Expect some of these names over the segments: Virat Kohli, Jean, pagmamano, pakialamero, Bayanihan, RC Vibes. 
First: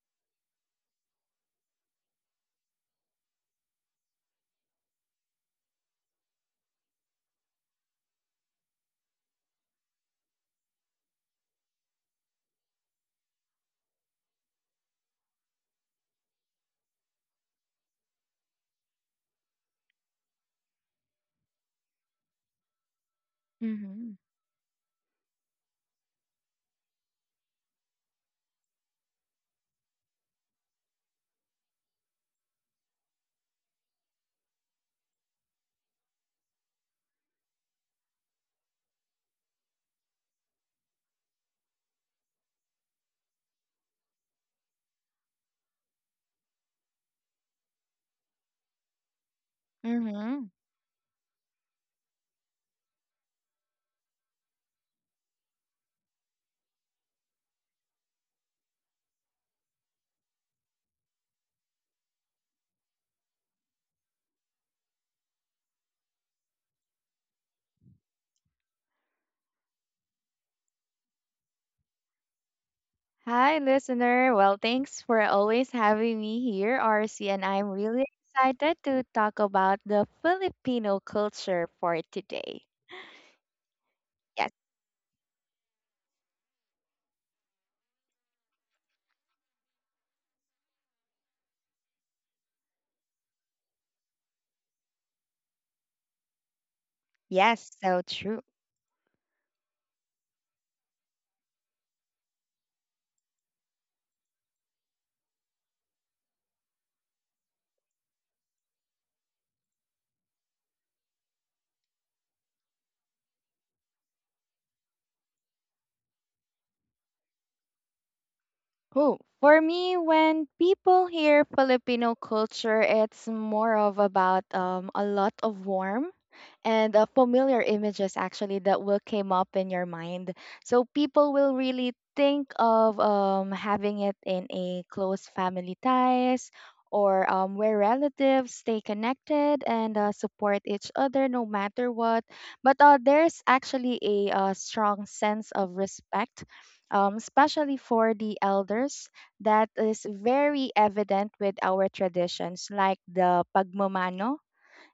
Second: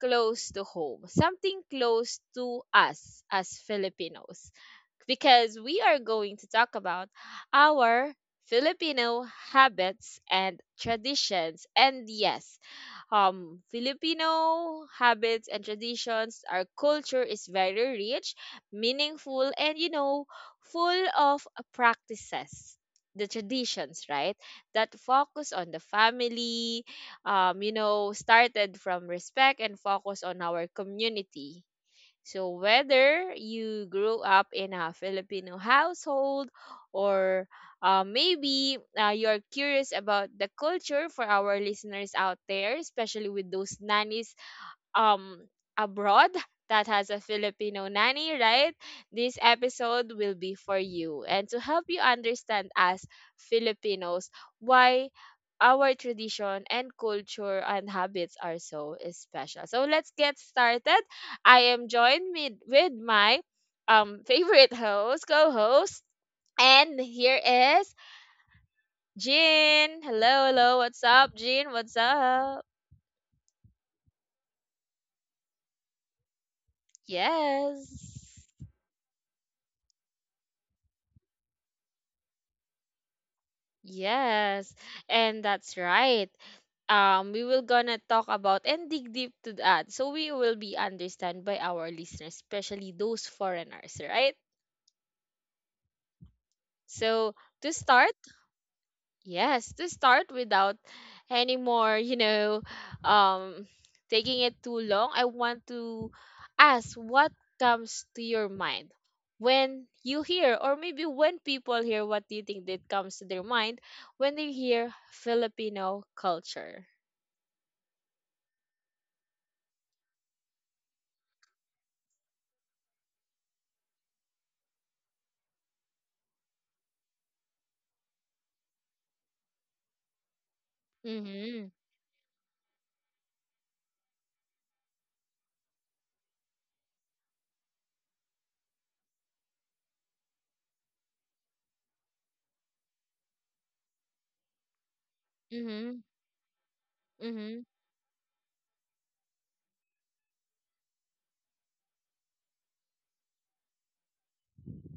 close to home, something close to us as Filipinos, because we are going to talk about our Filipino habits and traditions. And yes, Filipino habits and traditions. Our culture is very rich, meaningful, and you know, full of practices. The Mm-hmm. traditions, right, that focus on the family, you know, started from respect and focus on our community, so whether you grew up in a Filipino household or maybe you're curious about the culture for our listeners out there, especially with those nannies um abroad that has a Filipino nanny, right? This episode will Mm-hmm. be for you and to help you understand as Filipinos why our tradition and culture and habits are so special. So let's get started. I am joined with, my favorite host, co-host, and here is Jean. Hello, hello. What's up, Jean? What's up? Hi, listener. Well, thanks for always having me here, RC, and I'm really Yes. excited to talk about the Filipino culture for today. Yes, Yes, and that's right. We will gonna talk about and dig deep to that, so we will be understand by our listeners, especially those foreigners, right? So to yes, start. so true. Yes, to start without any more, you know, um, taking it too long, I want to ask what comes to your mind when you hear, or maybe when people hear, what do you think that comes to their mind when they hear Filipino culture? Oh, for me, when people hear Filipino culture, it's more of about a lot of warmth and familiar images actually that will came up in your mind. So people Mm-hmm. will really think of having it in a close family ties or where relatives stay connected and support each other no matter what. But there's actually a strong sense of Mm-hmm. respect, Mm-hmm. especially for the elders, that is very evident with our traditions like the pagmamano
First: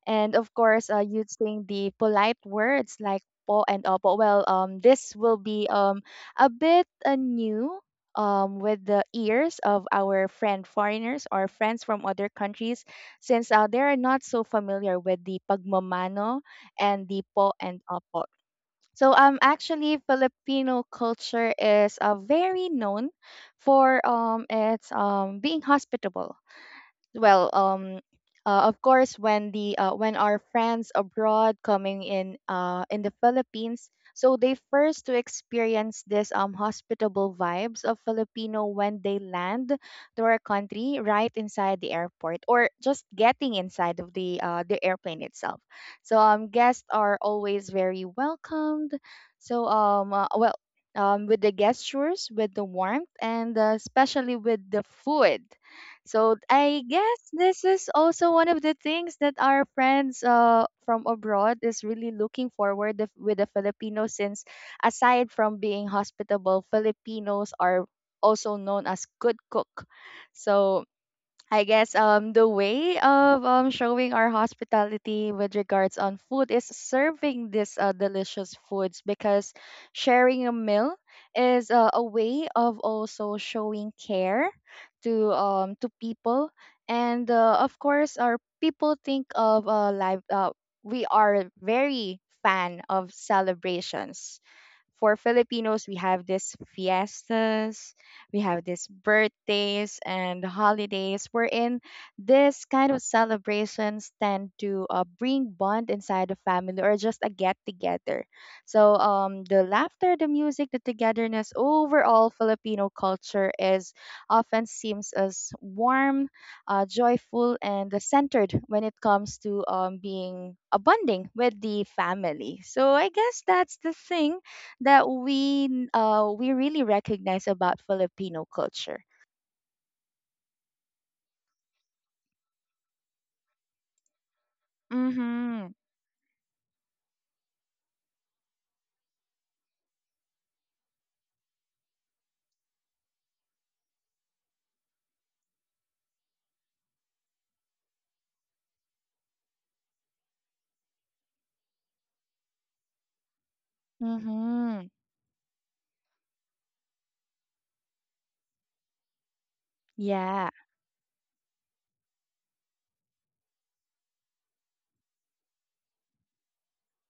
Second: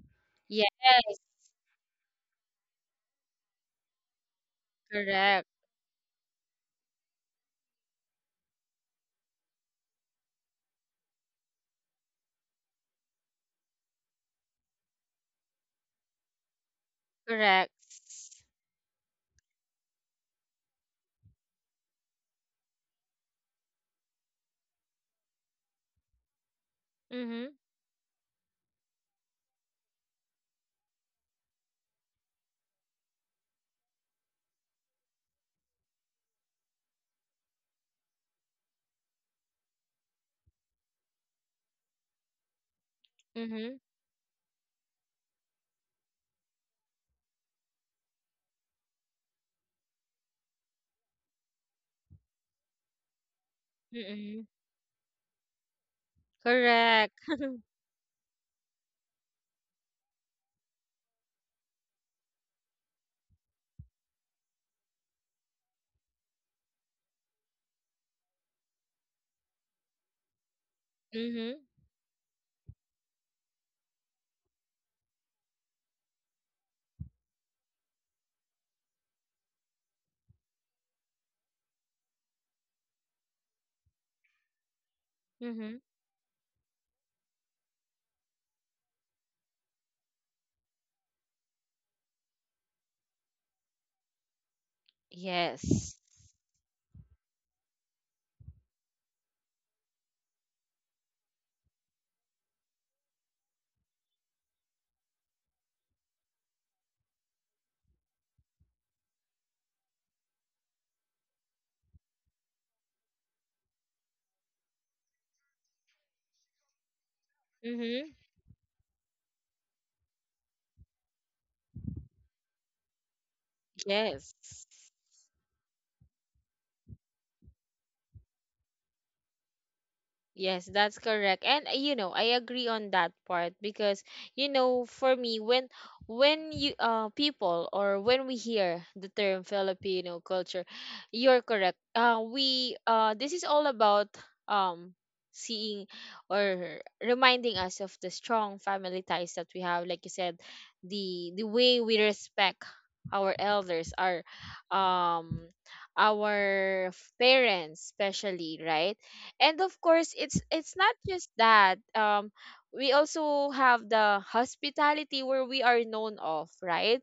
and of course Yes, using the polite words like po and opo. Well, this will correct. be a bit new with the ears of our friend foreigners or friends from other countries, since they are not so familiar with the pagmamano and the po Correct. and opo. So actually Filipino culture is very known for its being hospitable. Well, Mm-hmm. Of course when the when our friends abroad coming in the Philippines, so they first to experience this hospitable vibes of Filipino when they land to our country, right inside the airport or just getting Mm-hmm. inside of the airplane itself. So guests are always very welcomed. So well, with the gestures, with the warmth, and especially with Mm-hmm. the food. So I guess Correct. this is also one of the things that our friends from abroad is really looking forward with the Filipinos, since aside from being hospitable, Filipinos are also known as good cook. So I Mm-hmm. guess the way of showing our hospitality with regards on food is serving this delicious foods, because sharing a meal is a way of also showing care to Mm-hmm. people. And of course our people think of live we are very fan of celebrations. For Filipinos, we have Yes. these fiestas, we have these birthdays and holidays, wherein this kind of celebrations tend to bring bond inside the family or just a get together. So the laughter, the music, the togetherness, overall Filipino culture is often seems as warm, joyful, and Mm-hmm. centered when it comes to being a bonding with the family. So I guess that's the thing Yes. that we really recognize about Filipino culture. Yes, that's correct. And you know, I agree on that part because you know, for Mhm. me when you people, or when we hear the term Filipino culture, you're correct. We this is all about um seeing or reminding us of the strong family ties that we have, like you said, the way we respect our elders, Mhm. um our parents especially, right? And of course, Yeah. it's not just that. We also have the hospitality where we are known of, right?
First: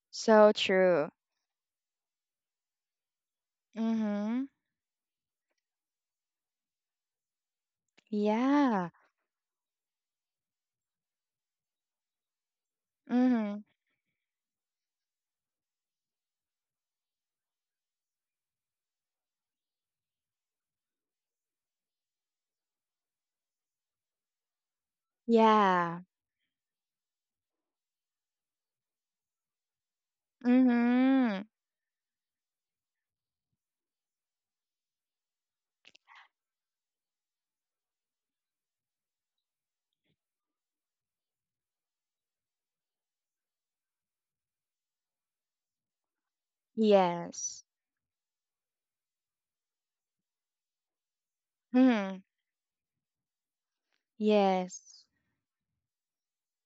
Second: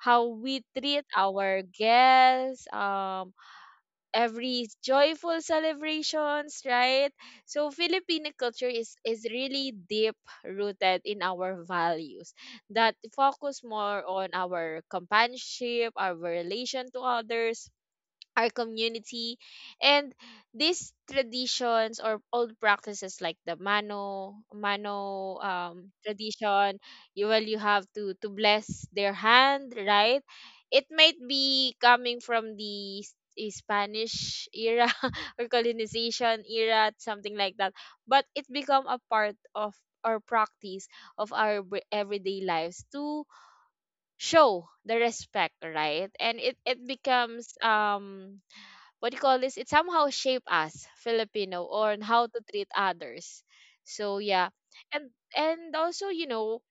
How So we treat true. our guests, Mhm. every joyful celebrations, right? So Filipino culture is Yeah. Really deep rooted in our values that focus Mhm. more on our companionship, our relation to others, our community, and these traditions or old practices like the mano mano Yeah. tradition. You, well, you have to bless their hand, right? It might Mhm. be coming from the Spanish era or colonization era, something like that, but it become a part of our practice of our everyday lives to show the respect, right? And it becomes Yes. What do you call this? It somehow shape us Filipino on Mhm. how to treat others. So yeah, Yes. and also, you know,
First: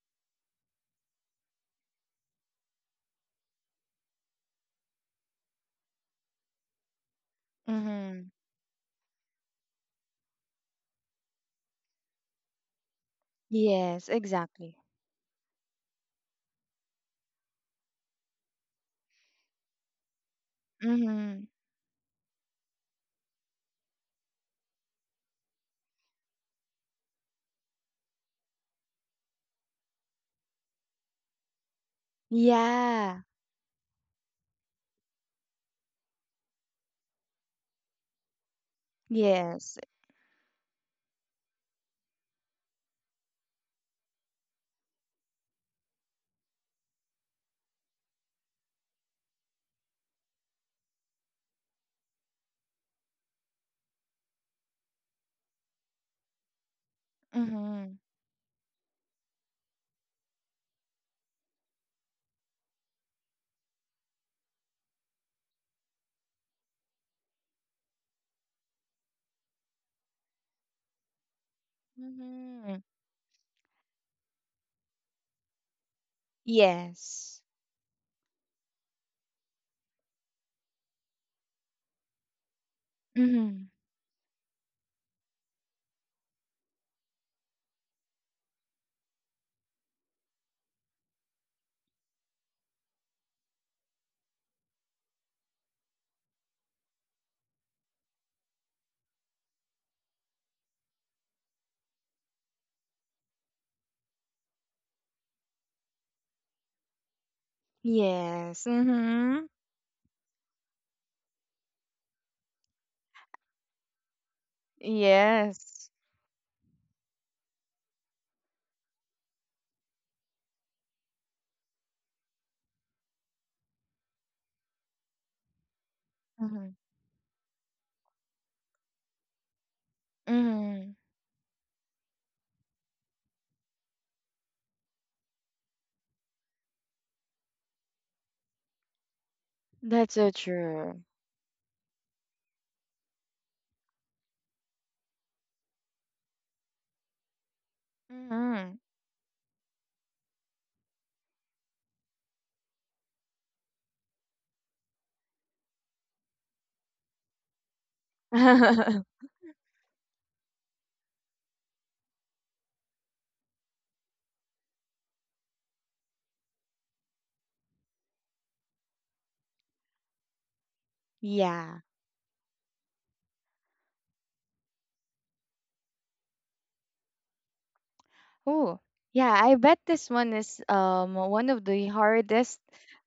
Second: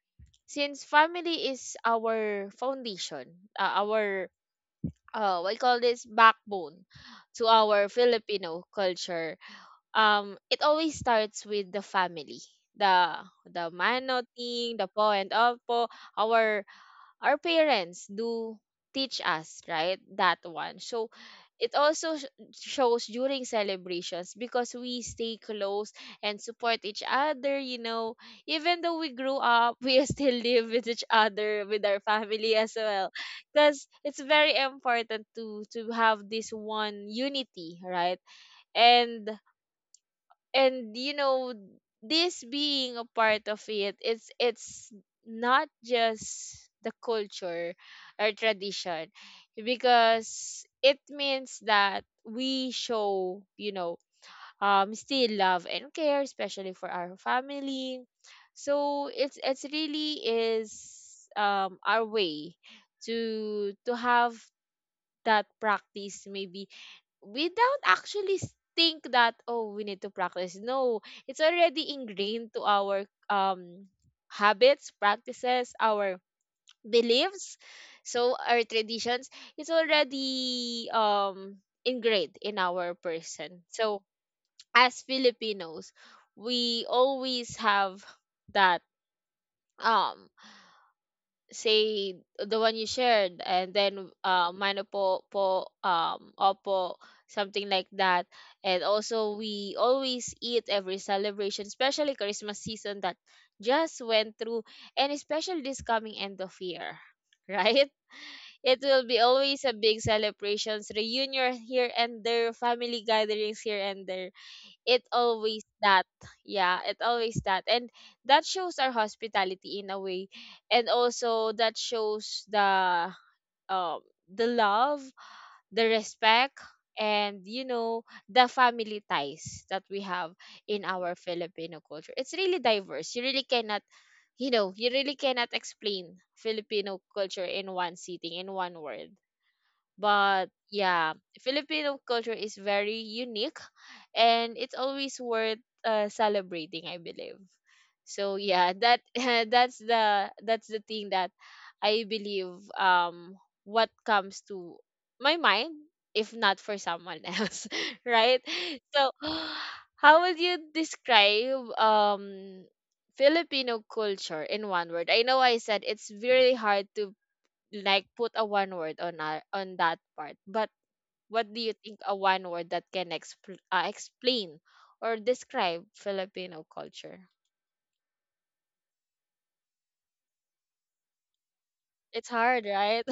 since family is our foundation, our what do you call this, backbone to our Mhm. Filipino culture. It always starts with the family. The Yes, mano exactly. thing, the po and opo, our parents do teach us right that one. So Mhm. it also shows during celebrations because we stay close and support each other, you know, even though we grew up we still live with each other with our family as well, Yeah. because it's very important to have this one unity, right? And Yes. You know, this being a part of it, it's not just the culture or tradition, because it means that we show, you know, still love and care, especially for our Mhm. family. So it's really is our way to have that practice. Maybe we don't actually think that, oh, we need to practice. No, it's already ingrained to Mhm. our um habits, practices, our Yes. beliefs. So our traditions, it's already ingrained in our person. Mhm. So as Filipinos, we always have that um say the one you shared, and then mano po, po, opo, something like that. And also we always eat every celebration, especially Christmas season that just went through, and especially this coming end of year right, Yes. it will be Mhm. always a big celebrations, reunion here and there, family gatherings here and there. It always Yes. that. Yeah, it always that, and that shows our hospitality in a way. And also that shows um the love, the respect, Mhm. and you know, the family ties that we have in Hmm. our Filipino culture. It's really diverse. You really cannot, you know, you really cannot explain Filipino culture in one sitting, in one word. That's so But true. yeah, Filipino culture is very unique, and it's always worth celebrating, I believe. So yeah, Hmm. that that's the thing that I believe um what comes to my mind, if not for someone else right. So how would you describe Filipino culture in one word? I know I said it's really hard to like put a one word on our, on that part, but what do you yeah. think a one word that can explain or describe Filipino culture? Oh, yeah. I bet this one is one of the It's hardest. hard, right?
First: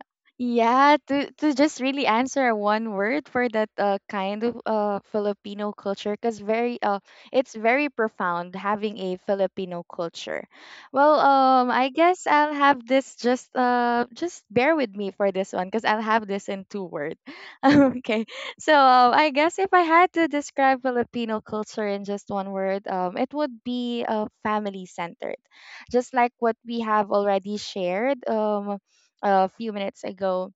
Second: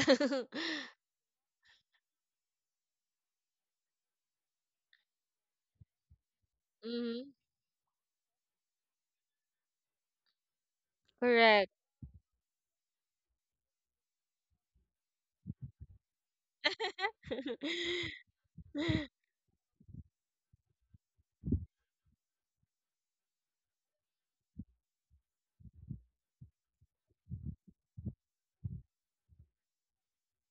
Yeah, to just really answer one word for that kind of Filipino culture, because very Mm-hmm. it's very profound having a Filipino culture. Well, Correct. I guess I'll have this just bear with me for this one, because I'll have this in two words. okay, so I guess if I had to describe Filipino culture in just one word, it would be family centered, just like what we have already shared. A few minutes ago,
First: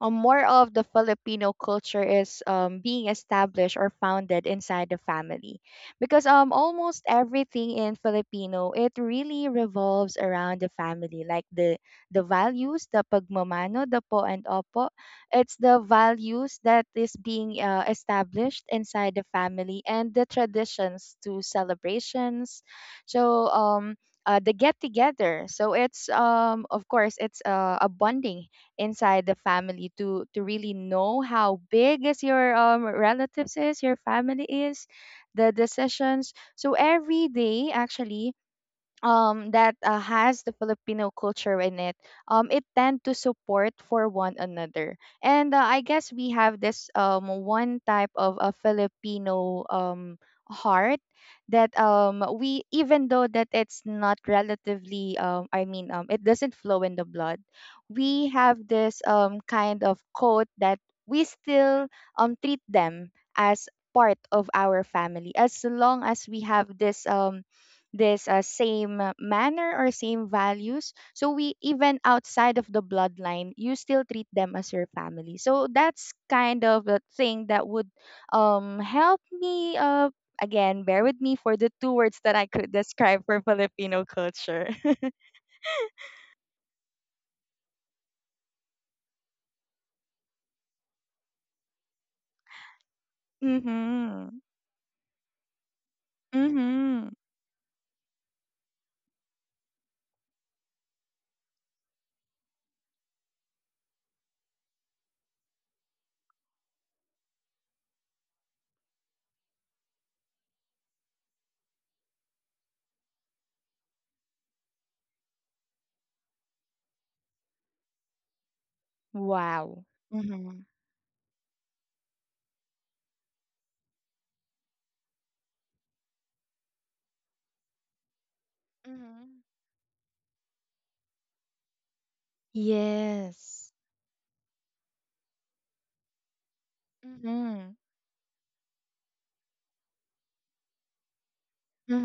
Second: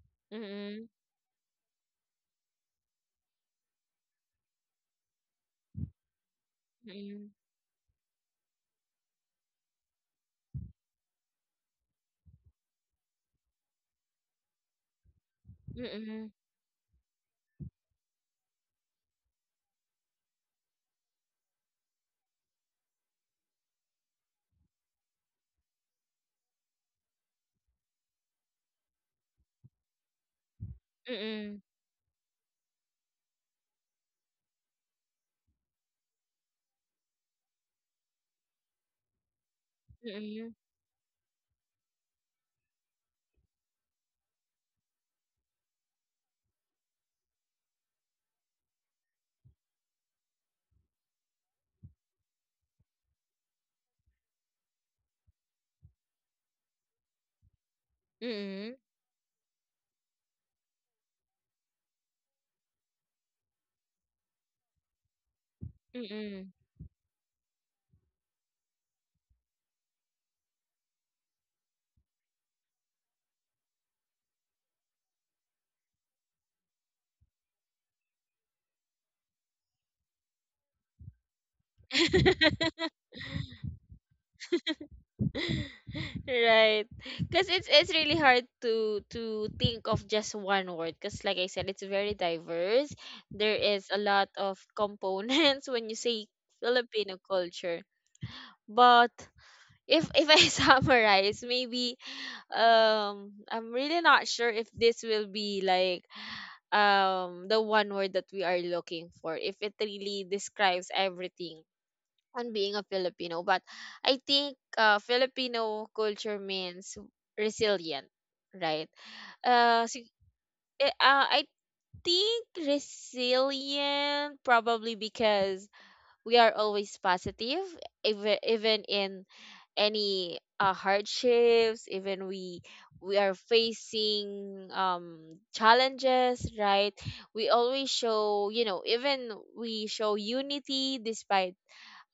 more of the Mm-mm, Filipino culture is being established or founded inside the family, because almost mm-mm, everything in Filipino it really revolves around the family, like the values, the pagmamano, the po and opo. It's the mm-mm, values that is being established inside the family, and the traditions to celebrations. So. The get together, so it's of course it's a bonding inside the family to really know how mm-mm, big is your relatives is your family is the decisions, so every day actually that has the Filipino culture in it, it tend to support for one another. And I guess we have this one type of a Filipino heart that we, even though that it's not relatively I mean it doesn't flow in the blood, we have mm-mm, this kind of code that we still treat them as part of our family as long as we mm-mm. have this same manner or same values, so we even outside of the bloodline you still treat them as your family. So that's kind of a thing that would help me again bear with me for the two words that I could describe for Filipino culture. right, because it's really hard to think of just one word, because like I said, it's very diverse. There is a lot mhm. of components when you say Mhm. Filipino culture. But if I summarize, maybe I'm really not sure if this will be like the one word that we are looking for, if it really describes everything on being a Filipino, but I think Filipino culture means resilient, right? Wow. Uh, so, Mhm. I think resilient probably because we are always positive, even in Mm-hmm. any hardships, even we are Yes. facing challenges, right? We Mm-hmm. always show, you know, even we show unity despite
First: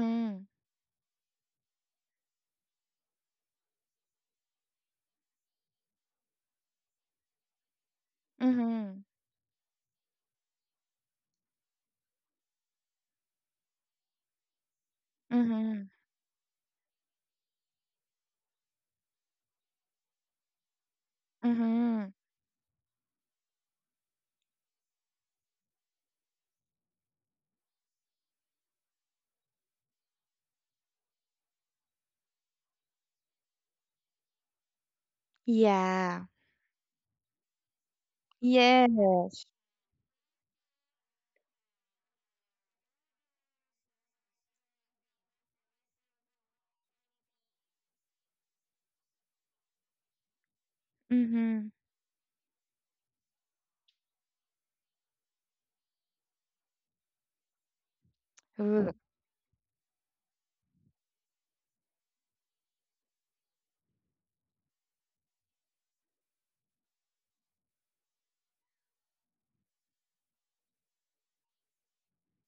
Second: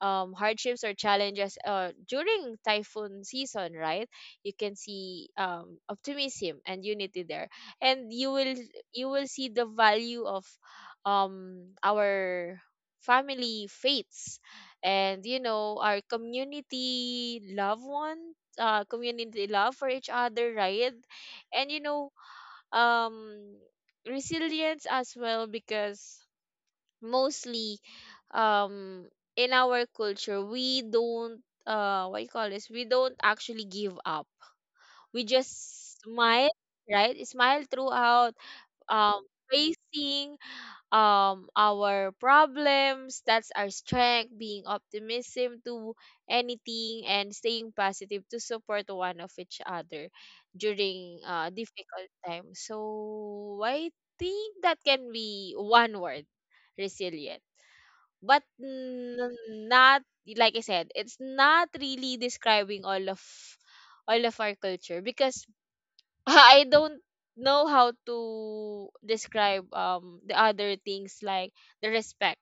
hardships or challenges during typhoon season, right? You can see optimism and unity there, and Mm-hmm. you will see the value of our family faiths, and you know, Mm-hmm. our community love for each other, right? And you know, Mm-hmm. um resilience as well, because mostly um in our culture, we don't what you call this, we don't actually give up. We just Yeah. smile, right, smile throughout um Yes. facing our problems. That's our strength, being optimism to anything and staying positive to support one of each other during Mhm. difficult times. So I think that can be one word, resilience. But Ugh. Not, like I said, it's not really describing all of our culture, because I don't know how to describe the other things, like the respect,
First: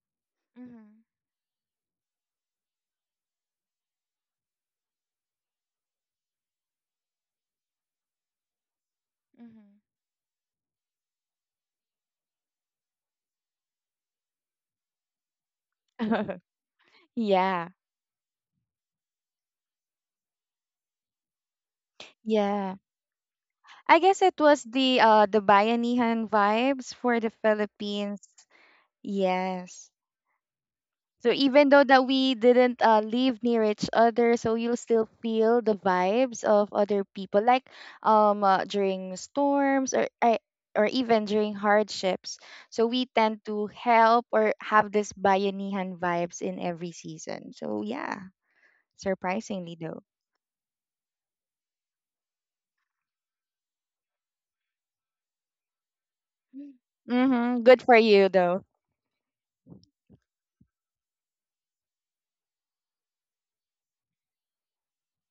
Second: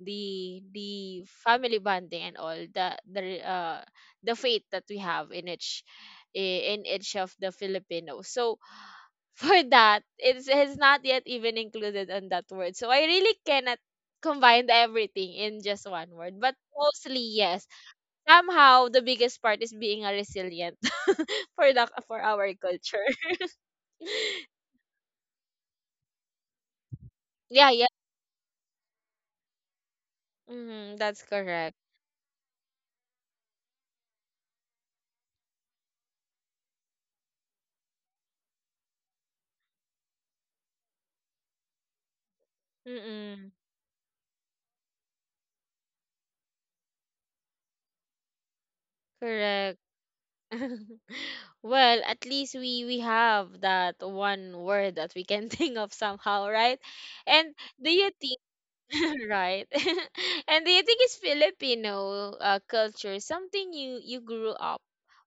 the Mhm. the family bonding, and all the the faith that we have in each in each of the Filipinos. So for Mhm. that, it's not yet even included on that word. So I really cannot combine everything in just one word. But mostly Yeah. yes. Somehow the biggest part is being a resilient for the for our Yeah. culture. I guess it was the Bayanihan vibes for the yeah, yeah. Philippines. Yes. Mm-hmm, that's So even correct. though that we didn't live near each other, so you'll still feel the vibes of other people like during storms or even during hardships. So we tend Mm-mm, to help or have this Bayanihan vibes in every season. So yeah, surprisingly. correct. well, at least we have that one word that we can think of somehow, right? And Mm-hmm. Good for do you you though. Right. And do you think it's Filipino culture something you grew up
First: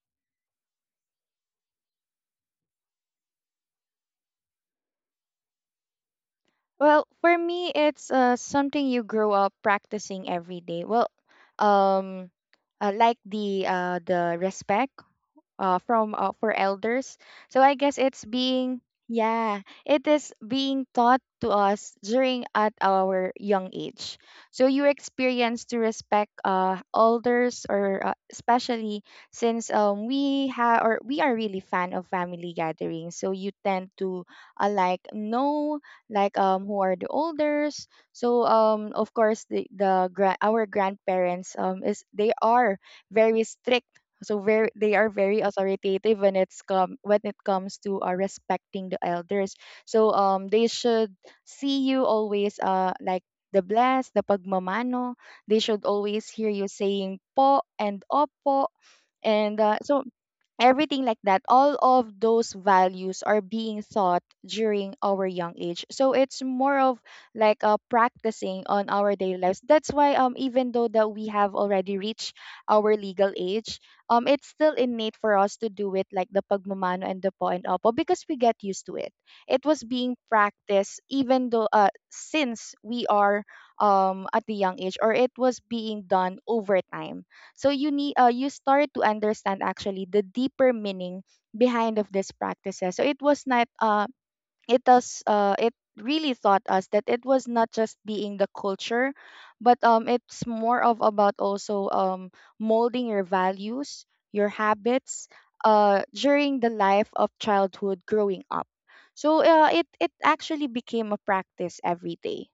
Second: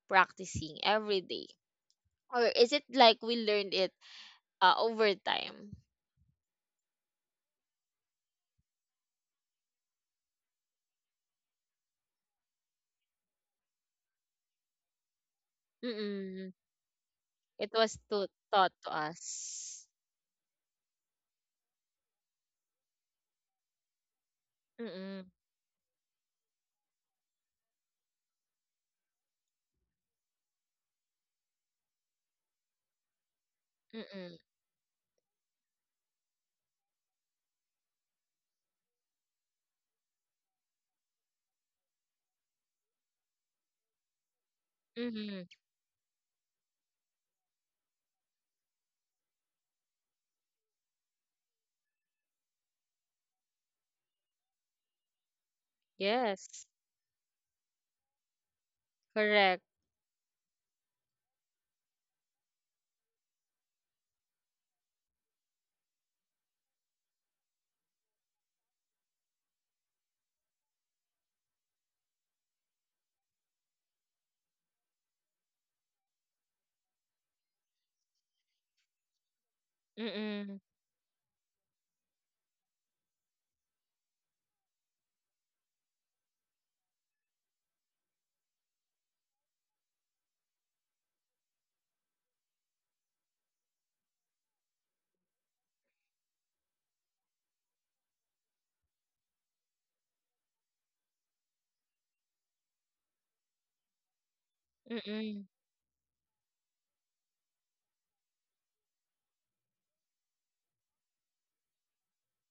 practicing every day? Or is it like we learned it over time? Well, for me, it's something you grow up practicing every day. Well, um, like the respect from Mm-mm. for elders. So It I was guess it's to, taught being, to yeah, us. it is being taught to us during at our young age. So you Mm-mm. experience to respect elders or especially since we have or we are really fan of family gatherings. So you tend to Mm-mm. Like know like who are the elders. So of course our grandparents is they are very strict, so very they are very Mm-mm. authoritative when it comes to respecting the elders. So they should see you always like the pagmamano, they should always hear Yes. you saying po and opo. And Correct. So everything like that, all of those values are being taught during our young age, so it's more of like practicing on our daily lives. That's why even though that we have already reached our legal age, it's still innate for us to do it like the pagmamano and the po and opo, because we get used to it. It was being Mm-mm. practiced even though since we are at the young age, or it was being done over time, so you need you start to understand actually the deeper meaning behind of these practices. So it was not it really taught us that it was not just being the culture, but it's more of about also molding your values, your habits Mm-mm. During the life of childhood growing up. So it actually became a practice every day.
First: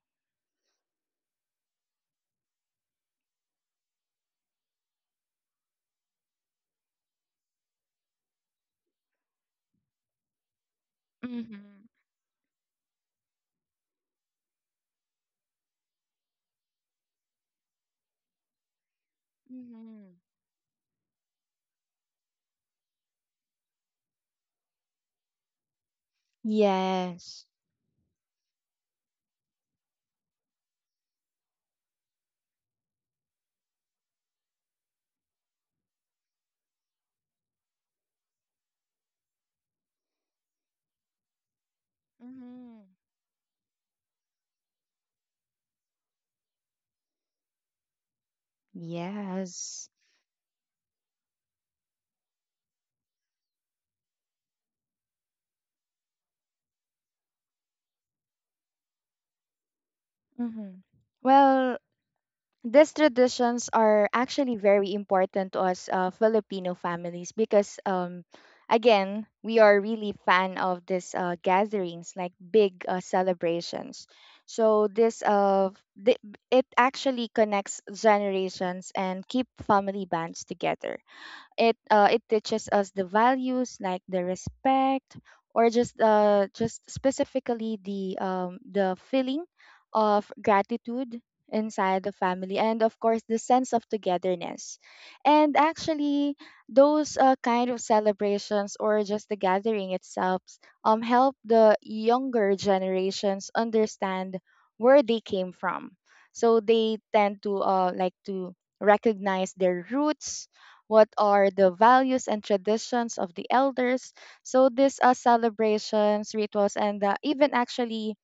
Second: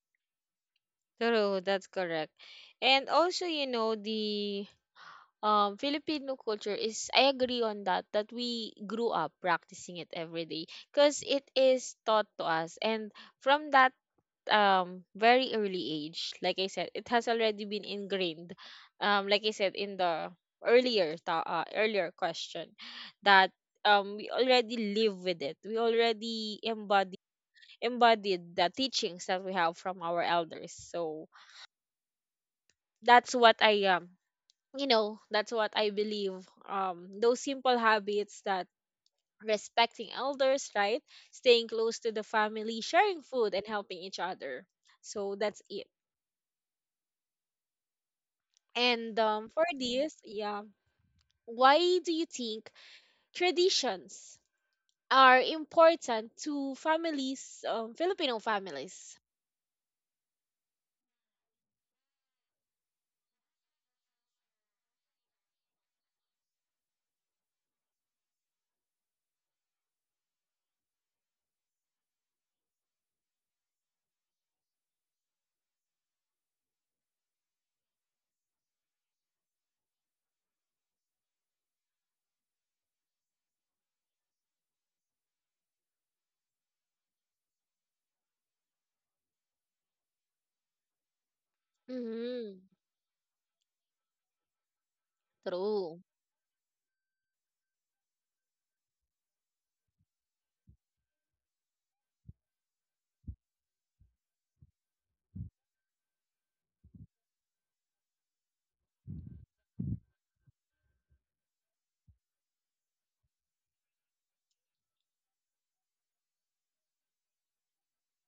True, that's correct. And also, you know, the Filipino culture is, I agree on that, that we grew up practicing it every day, because it Mm-hmm. is taught to us and from that very early age, like I said, it has already been ingrained, like I said, in Mm-hmm. the earlier earlier question, that we already live with it. We already embody Yes. embodied the teachings that we have from our elders. So that's what I am, you know, that's what I believe. Those simple habits that respecting elders, right? Staying close to the family, Mm-hmm. sharing food, and helping each other. So that's it. And for Yes. this, yeah, why do you think traditions are important to families, Filipino families? Mm-hmm. Well, these traditions are actually very important to us Filipino families because, again, we are really fan of these gatherings, like big celebrations. So the, it actually connects generations and keep family bands together. It teaches us the values like the respect, or just specifically the feeling of gratitude inside the Mm-hmm. family, and of course the sense of togetherness. And True. actually those kind of celebrations or just the gathering itself help the younger generations understand where they came from, so they tend to like to recognize their roots, what are the values and traditions of the elders. So these celebrations, rituals, and even actually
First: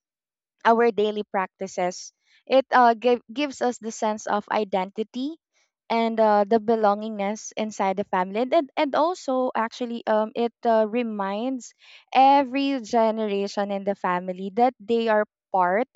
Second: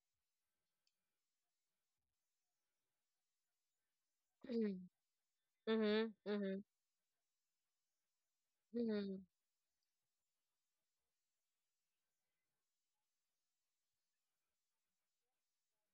our daily practices, it gives us the sense of Mm-hmm. identity Mm-hmm. and the Mm-hmm. belongingness inside the family. And Mm-hmm. also, actually, it reminds every generation in the family that they are part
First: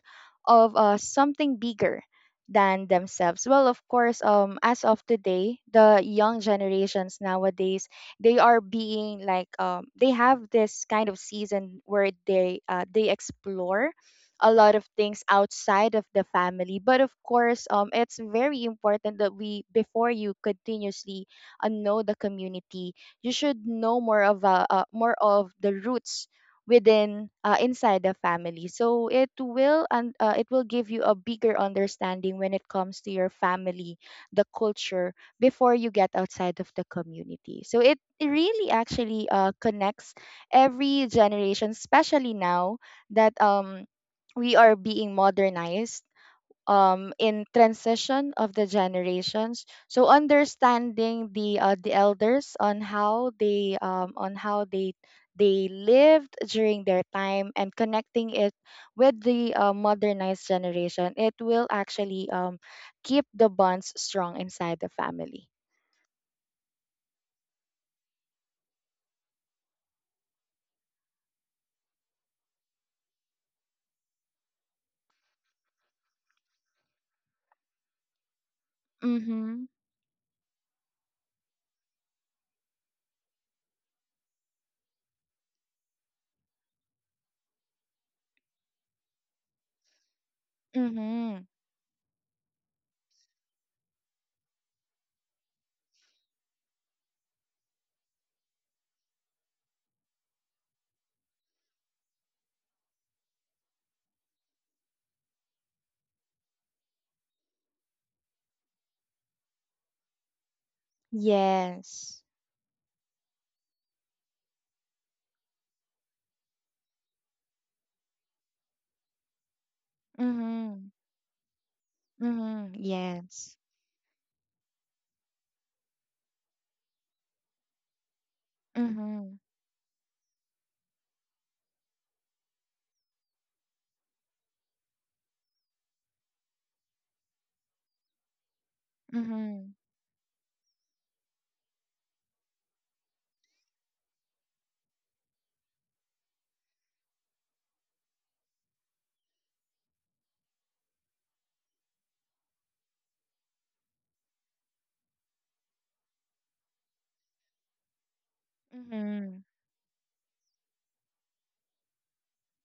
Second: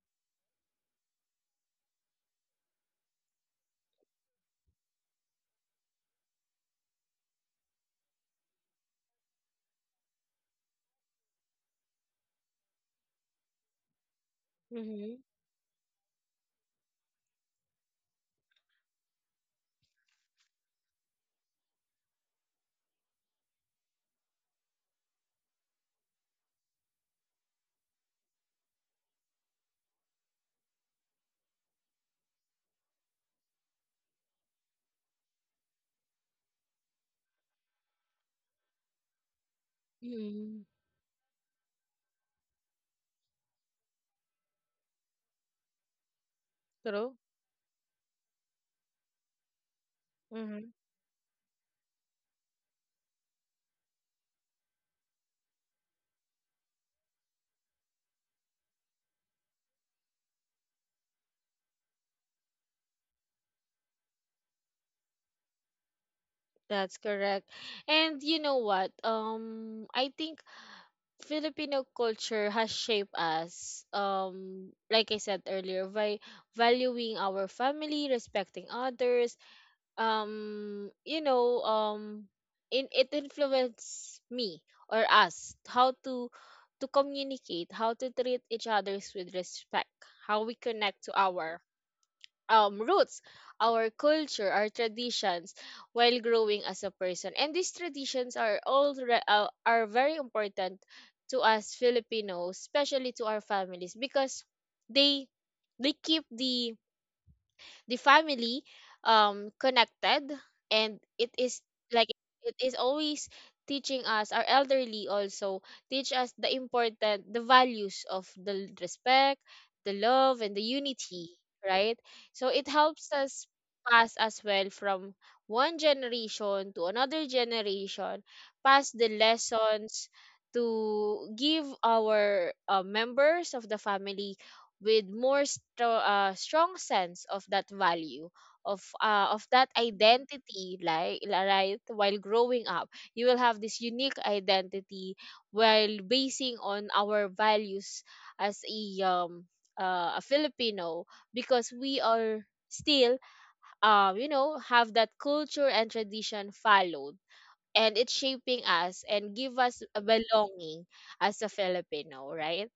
of something bigger than themselves. Well, of course, as of today, the young generations nowadays, they are being like, they have this kind of season where they explore a lot of things outside of the family. But of course, it's very important that we, before you continuously know the community, you should know more of the roots within inside the family. So it will, and it will give you a bigger understanding when it comes to your family, the culture, before you get outside of the community. So it really actually connects Mm-hmm. every generation, especially now that we are being modernized, True. in transition of the generations. So understanding the elders on how they they lived during their time and connecting it with the modernized generation, it will actually keep the bonds strong inside the family. That's correct. And you know what? I think Filipino culture has shaped us, like I said earlier, by valuing our family, respecting others. Mm-hmm. You know, in it influenced me or us how to communicate, how to treat each others with respect, how we connect to Mm-hmm. our roots, our culture, our traditions, while growing as a person. And these traditions are all are very important to us Filipinos, especially to our families, because they they keep the family connected. And it is like Yes. it is always teaching us. Our elderly also teach us the important the values of the respect, the love, and the Mm-hmm. unity, right? So it Mm-hmm. helps us Yes. pass as well from one generation to another generation, pass the Mm-hmm. lessons to give our members of the family with more strong sense of that value, of that Mm-hmm. identity. Like, right, while growing up you will have this unique identity while basing on our values as a Filipino, because we are still, have that culture and tradition followed, and it's shaping us and Mm-hmm. give us a belonging as a Filipino, right?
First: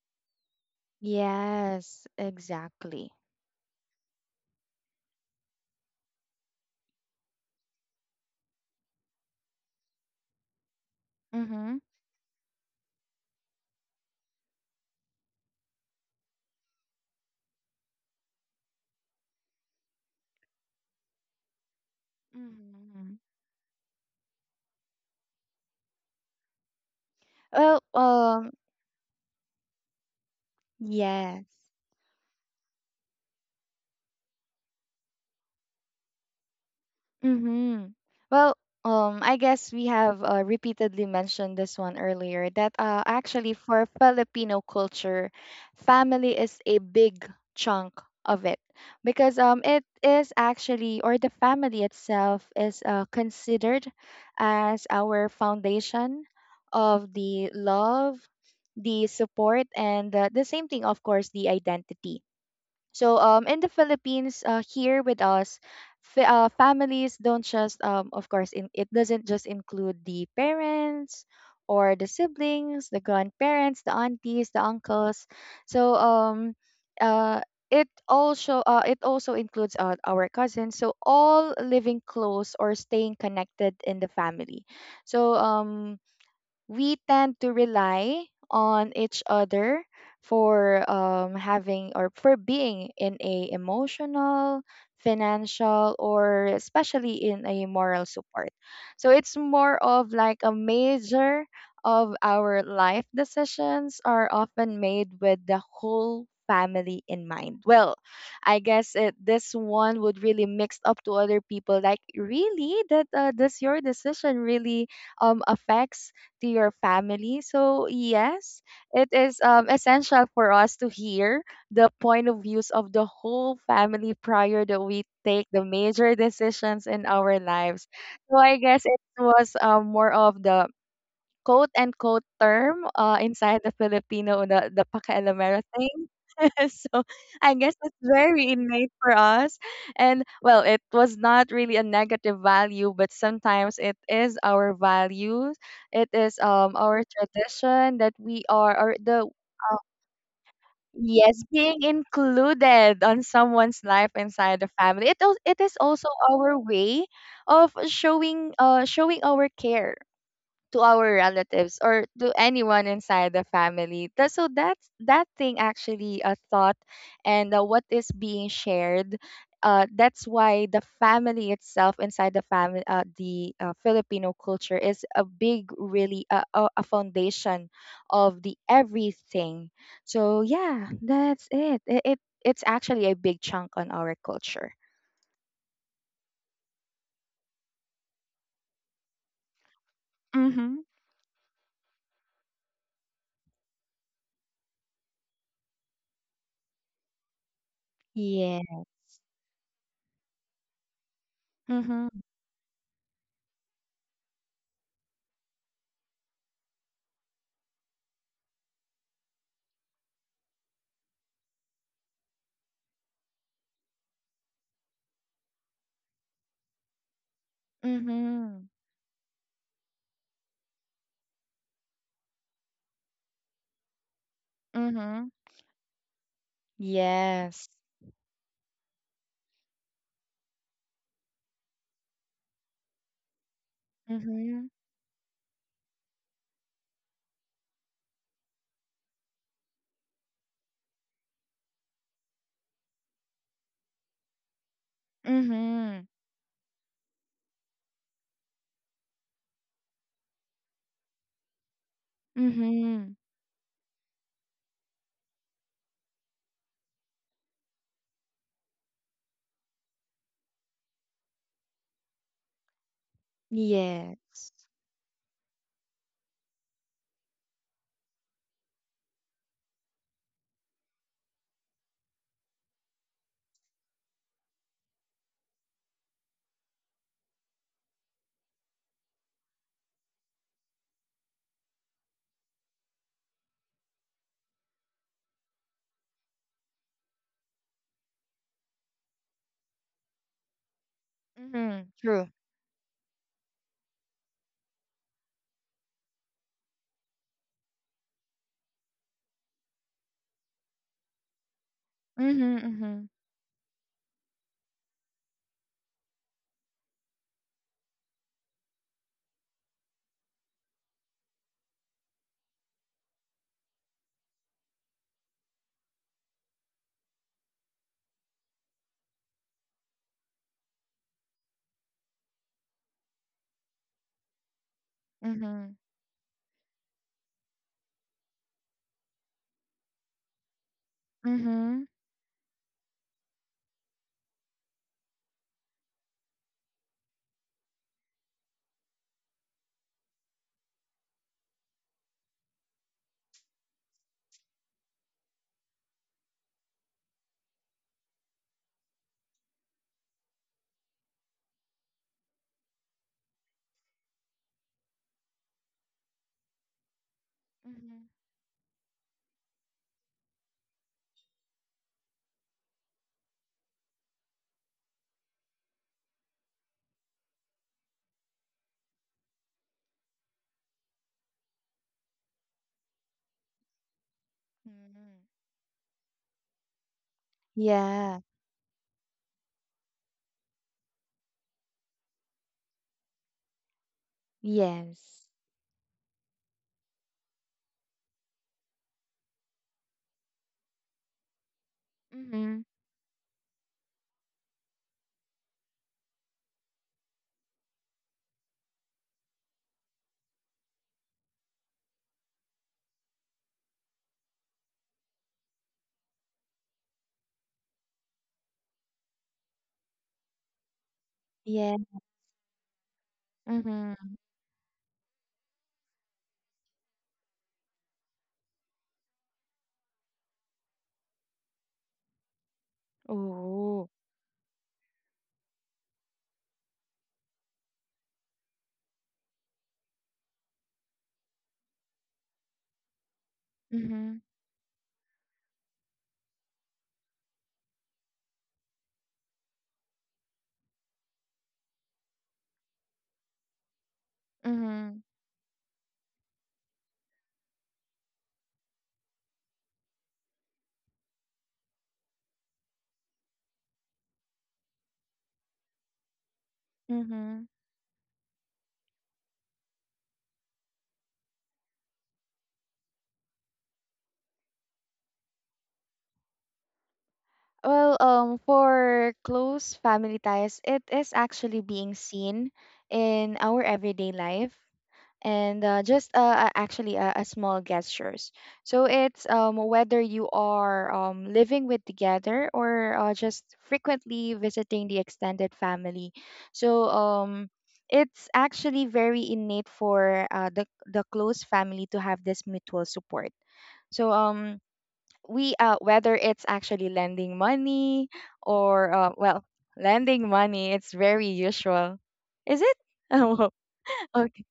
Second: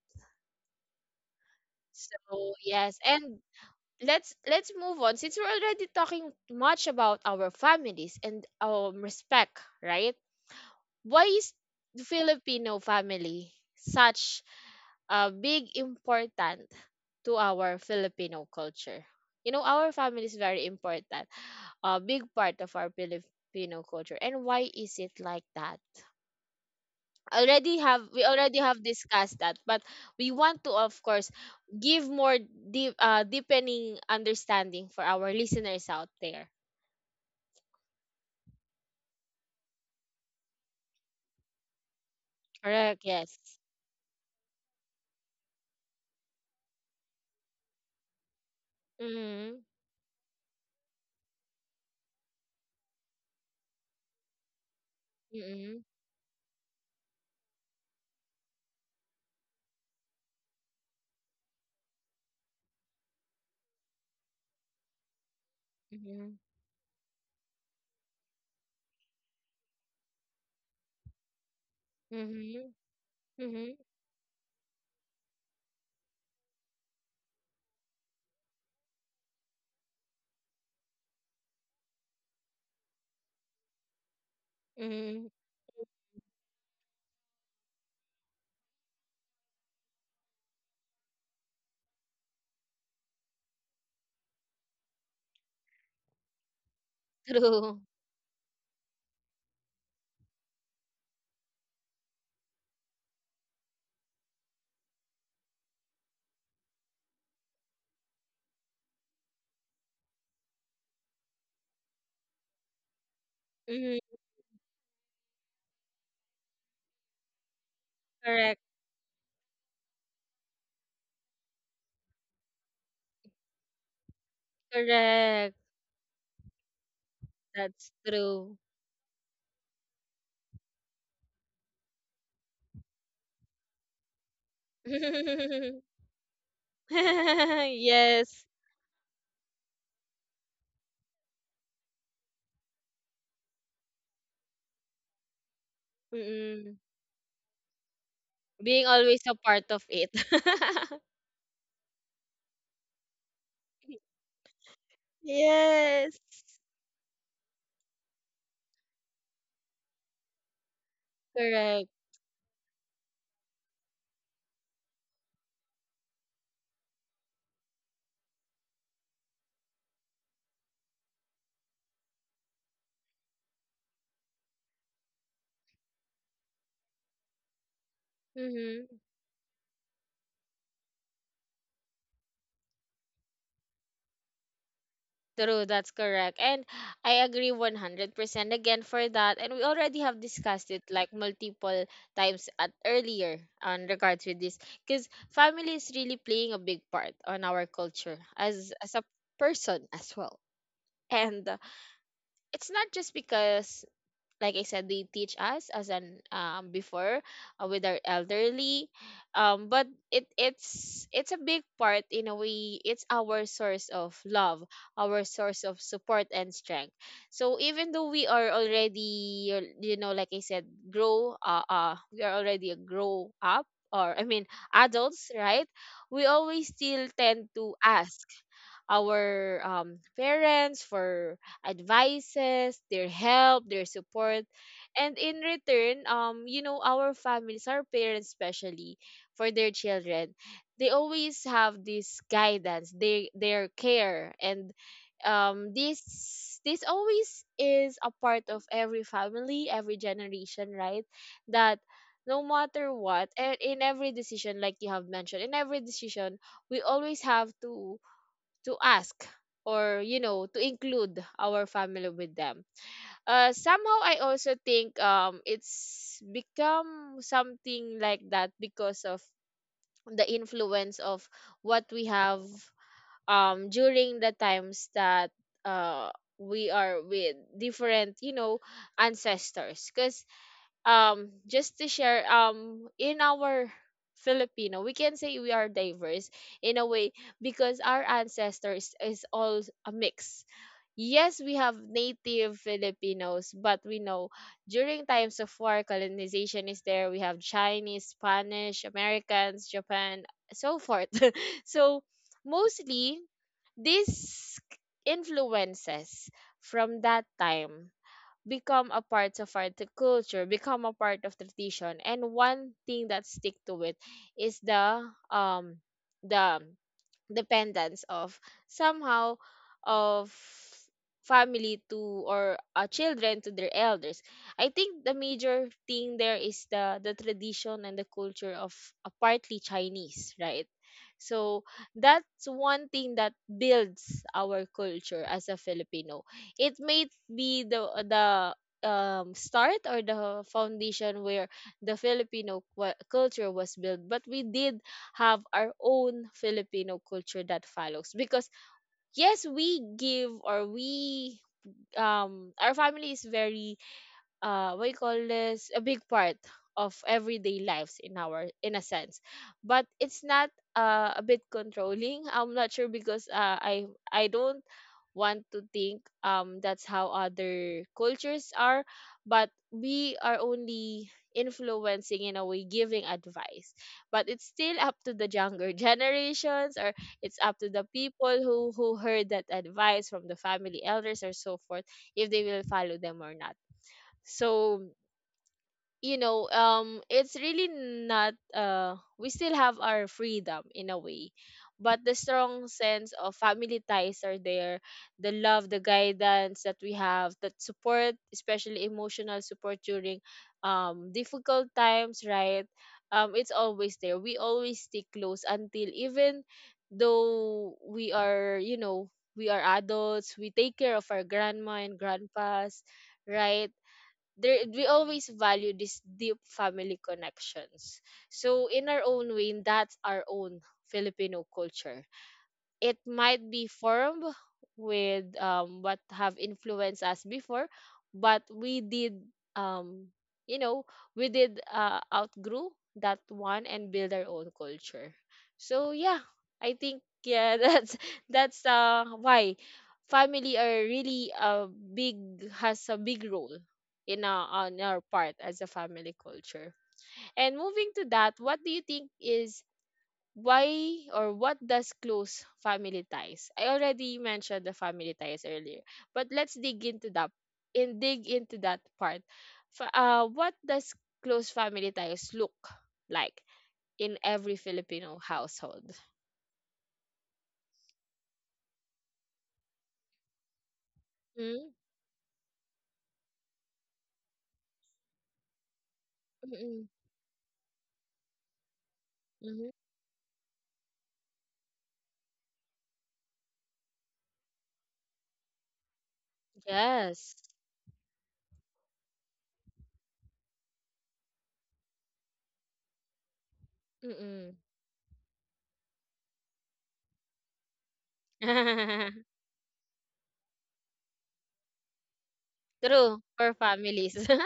Yes, So yes, exactly. and let's move on, since we're already talking much about our families and respect, right? Why is Mm-hmm. the Filipino family such a big important to our Filipino culture? You know, our family is very important, a big part of our Mm-hmm. Filipino culture, and why is it like that? already Well, have we already have discussed that, but we want to, of course, yes. give more deep deepening understanding for our listeners out there. Mm-hmm. Well, I guess we have repeatedly mentioned this one earlier that Correct, yes. actually for Filipino culture, family is a big chunk of it because Mm-hmm. it is actually, or the family itself is considered as our Mm-hmm. foundation of the love, the support, and the same thing, of course, the identity. So in the Philippines, here with us, Mm-hmm. Families don't just, of course, it doesn't just include the parents or the Mm-hmm. siblings, the grandparents, Mm-hmm. the aunties, the uncles. So uh, it also includes our cousins. So all living close or staying connected in the family. So Mm-hmm. We tend to rely on each other for having or for being in a emotional, financial, or especially in a True. moral support, so it's more of like a major of our life decisions are often made with the whole family in mind. Well, this one would really mix up to other people, like really that does your Mm-hmm. decision really affects to your family. So, yes, Correct. it is essential for us to hear the point of views of the whole family prior that we take the Correct, major decisions in our lives. that's So, I true. guess it was more of the quote unquote term inside the Filipino, the pakialamero thing. So I guess it's very Yes. innate for us. And well, it was not really a negative value, but sometimes it is our values. It is Mm-hmm. our tradition that we are or Being the always a part of it. yes being included on someone's life inside the family. It is also Yes. our way of showing showing our care to our relatives Correct. or to anyone inside the family. That, so that's that thing actually a thought and what is being shared. That's why the family itself inside the family, the Filipino culture is a big, really a foundation of the Mm-hmm. everything. So yeah, that's it. It's actually a big chunk on our culture. True, that's correct. And I agree 100% again for that. And we already have discussed Mm-hmm. it like multiple times at earlier on regards with this, because family is really playing a big part on our culture, as Yes. a person as well. And Mm-hmm. it's not just because, like I said, they teach us as an before, with our elderly, But it's a big part in a way. It's our source of love, our source of support and strength. So even though we are Mhm. already, you know, like I said, grow we are already a grow up, or I mean Mhm. adults, right? We always still tend Yes. to ask our parents for advices, their help, their support. Mhm. And in return, you know, our families, our parents especially, for their children, they always have this guidance, they their care, and Mhm. this always is a part of every family, every generation, right? That no matter Mhm. what, and in every decision, like you have mentioned, in every decision, we always have to ask, or you know, to include our family with them. Somehow I Yes. also think it's become something like that because of the influence of what we have during the times that uh we are with different, you know, ancestors. Because just to share, in our Filipino, we can say we are diverse in a way, because our ancestors is all a mix. Yes, we have Mhm. True. native Filipinos, but we know during times of war, colonization is there, we have Chinese, Spanish, Americans, Japan, so forth. So Mhm. Mhm. mostly these influences from that time become a part of our culture, become a part of tradition. And one thing that stick to it is the um the dependence of somehow of family to, or children to their elders. I think the Mhm. major thing there is the tradition and the culture of partly Chinese, right? So Mhm. that's one thing that builds our culture as a Filipino. It may be the start, or the foundation where the Filipino culture was built, but we did have our own Filipino culture that follows. Because yes, we give, or we our family is very what you call this, a big part of everyday lives Mhm. in our, in a sense. But it's not a bit controlling, I'm not sure, because I don't want to think that's how other cultures are. But we are only influencing in a way, giving advice, but it's still up Mhm. to the younger generations, or it's up to the Yeah. people who heard that advice from the family elders or so forth, if they will follow them or not. So Yes. It's really not we still have our freedom in a way, but the Mhm. strong sense of family ties are there, the love, the guidance that we have, that support, especially emotional support during difficult times, right? It's always there. We always stay close, until even though we are, you know, we are adults, we take care of our Yeah. grandma and grandpas, right? Mhm. There we always value these deep family connections. So in our own way, that's our own Filipino culture. It might be Oh. formed with what have influenced us before, but we did um you know we did outgrew that one and build Mhm. our own culture. So yeah, I think, yeah, that's why family are really a big, has a big role in our, on Mhm. our part as a family culture. And moving to that, what do you think is, why or what does close family ties? I already mentioned the family ties earlier, but let's dig into that Mhm. and dig into that part. What does close family ties look like in every Filipino household? Well, for close family ties, it is actually Mm? being seen in our everyday life. And just Mm-mm. actually a small gestures. So it's Mm-hmm. whether you are living with together or just frequently visiting the extended family. So Yes. It's actually very innate for the close family to have this mutual support. So Mm-mm. we whether it's actually lending money or well lending money, it's very usual. Is it? True Oh, for families. okay.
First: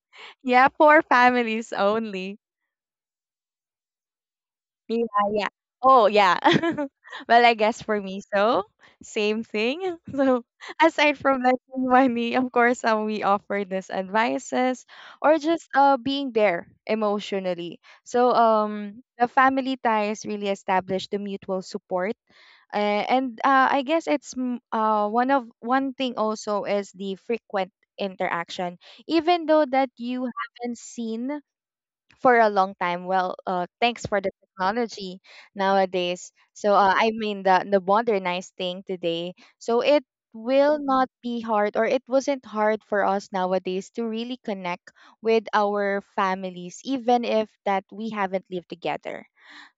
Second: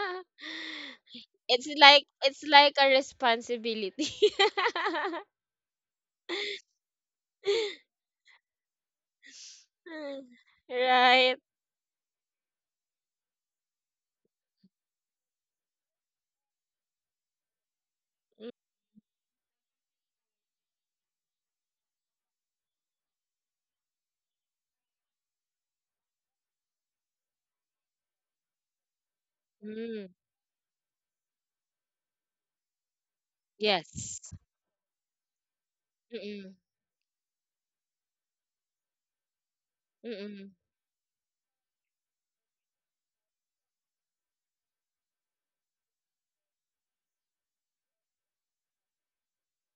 Yeah, for It's families like, only. it's like a responsibility. Yeah, yeah. Oh, yeah. Well, I guess for me, so same thing. So aside Right. from lending money, of course, we offer this advices or just being there emotionally. So the family ties really establish the mutual support, and I guess it's one thing also is the frequent interaction, even though that Mm, you haven't seen for a long time. Well, thanks for the yes. technology nowadays. Mm-mm, So I mean the modernized thing today. So it mm-mm. will not be hard or it wasn't hard for us nowadays to really connect with our families even if that we haven't lived together.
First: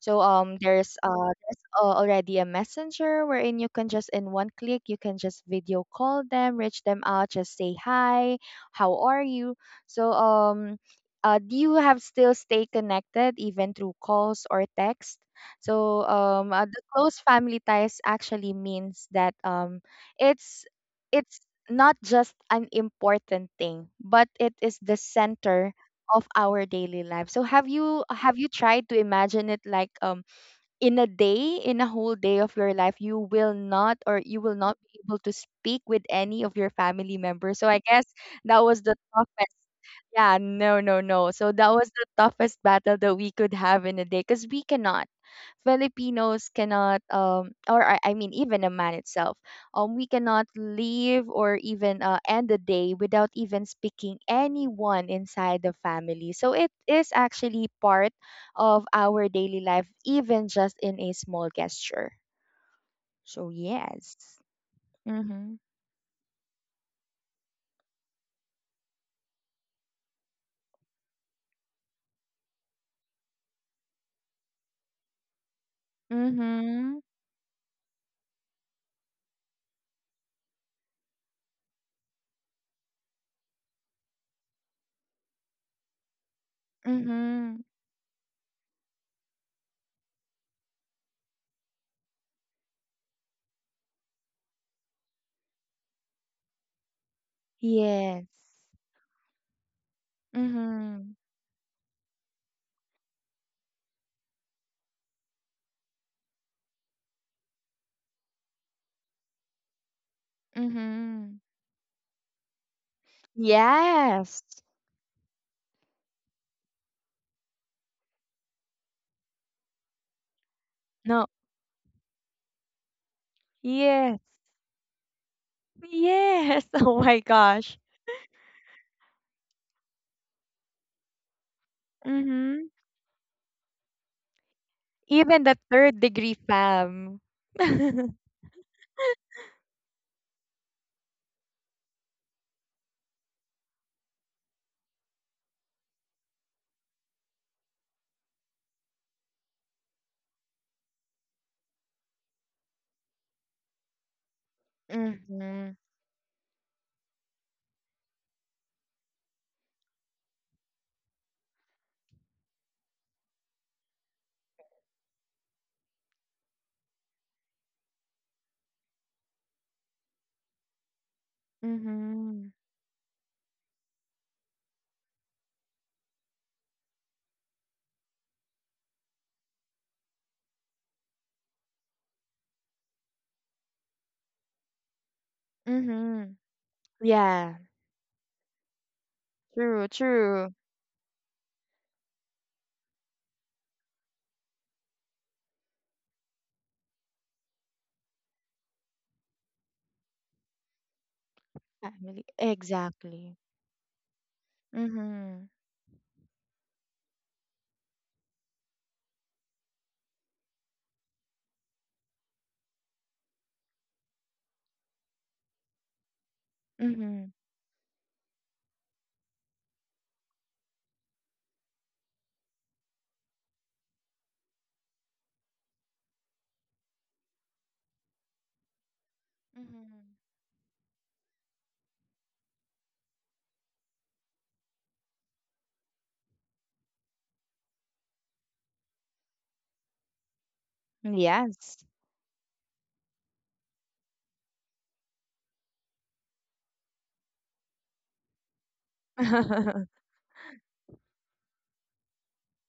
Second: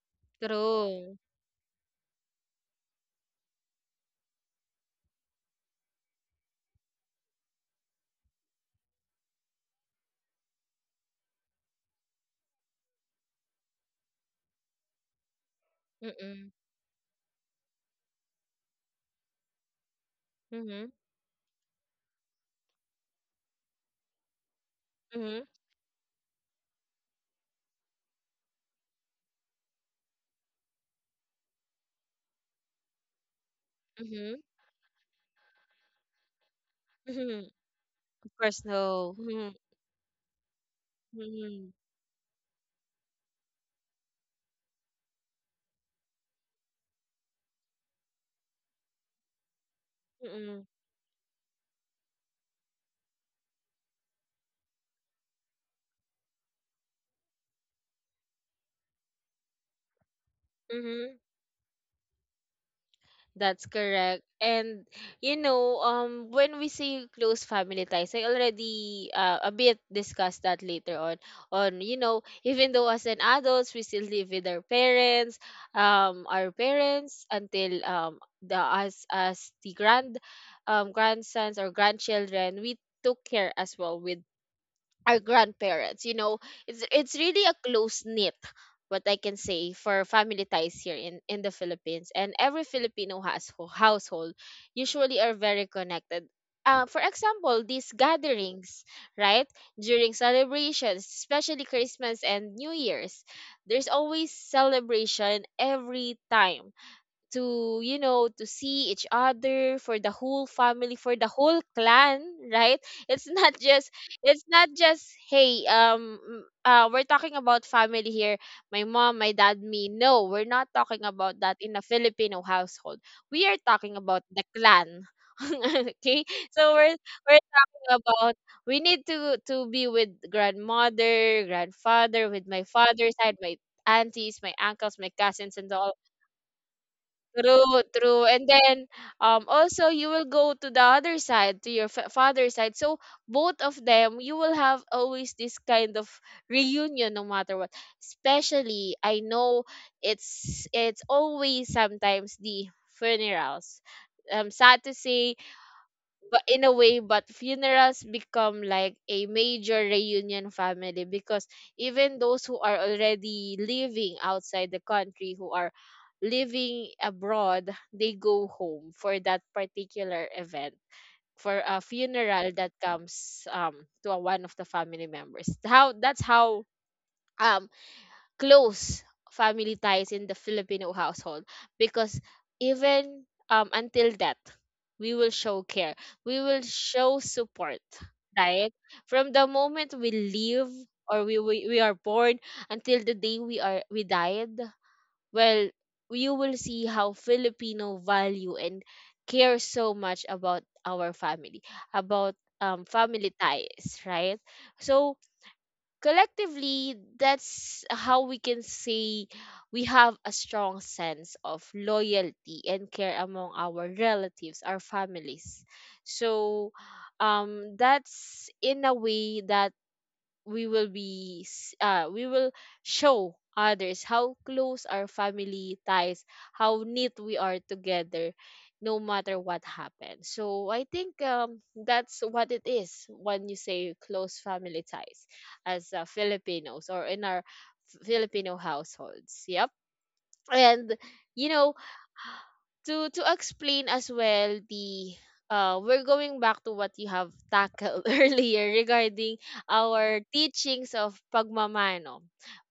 So there's True. uh there's uh, already a messenger wherein you can just in one click you can just video call them, reach them out, just say hi, how are you? So do you have still stay connected even through calls or text? So Mm-mm. The close family ties actually means that it's Mm-hmm. it's not just an important thing, but it is the Mm-hmm. center of our daily life. So have you tried to imagine it like in a day, in a whole day of your life, Mm-hmm. you will not be able to speak with any of your family Mm-hmm. members. So I guess Of that course, was the no. tough. Mm-hmm. Yeah, no, no, no. So Mm-hmm. that was the toughest battle that we could have in a day because we cannot. Filipinos cannot, or I mean, even a man itself, we cannot leave or even end the day without even speaking anyone inside the family. So it is actually part of our daily life, even just in a Mm-hmm. small gesture. So That's correct. yes. And you Mm-hmm. know, when we say close family ties, I already a bit discussed that later on you know, even though as an adults we still live with our Mm-hmm. parents until the as the grandsons or grandchildren, we took care as well with our grandparents. You know, it's really a Mm-hmm. close knit, what I can say, for family ties here in the Philippines, and every Filipino has household usually are very connected. For example, these Yes. gatherings, right, during celebrations, Mm-hmm. especially Christmas and New Year's, there's always celebration every time to, you know, to see each other, for the whole family, for the Mm-hmm. whole clan, right? It's not just, it's Yes. not just, hey, we're talking about family here, my mom, my dad, me? No, we're not talking No. about that in a Filipino household. We are talking Yes. about the clan. Okay, Yes. so we're Oh my we're gosh. talking about, we need to be with grandmother, grandfather, with my Mm-hmm. father's side, my aunties, my uncles, my Even cousins, the and all. third degree fam. True, true. And then also you will go to the other side, to your father's side. So both of them, you will have always this kind of reunion no matter what. Especially I know it's always sometimes the funerals. I'm sad to say, Mm-hmm. but in a way, but funerals become like a major reunion family, because even those who are already living outside the country, who are living abroad, they go home for that particular event, for a Mm-hmm. funeral that comes to a, one of the family members. How, that's how um close family ties in the Filipino household, because even until that, we will show care, Mm-hmm. we will show Yeah. support, right? From the True, moment we true. live, or we are born, until the day we died. Well, you will see how Filipino value and care so much about our family, Family. about family Exactly. ties, right? So Mm-hmm. collectively, that's how we can say we have a strong sense of loyalty and care among our relatives, our families. So Mm-hmm. That's in a way that we will be we will show others how close our family ties, how neat we are together, no matter what Mm-hmm. happens. So I think that's what it is when you say close family ties as Filipinos or in our Filipino households. Yep. And you know, Yes. To explain as well the we're going back to what you have tackled earlier regarding our teachings of pagmamano,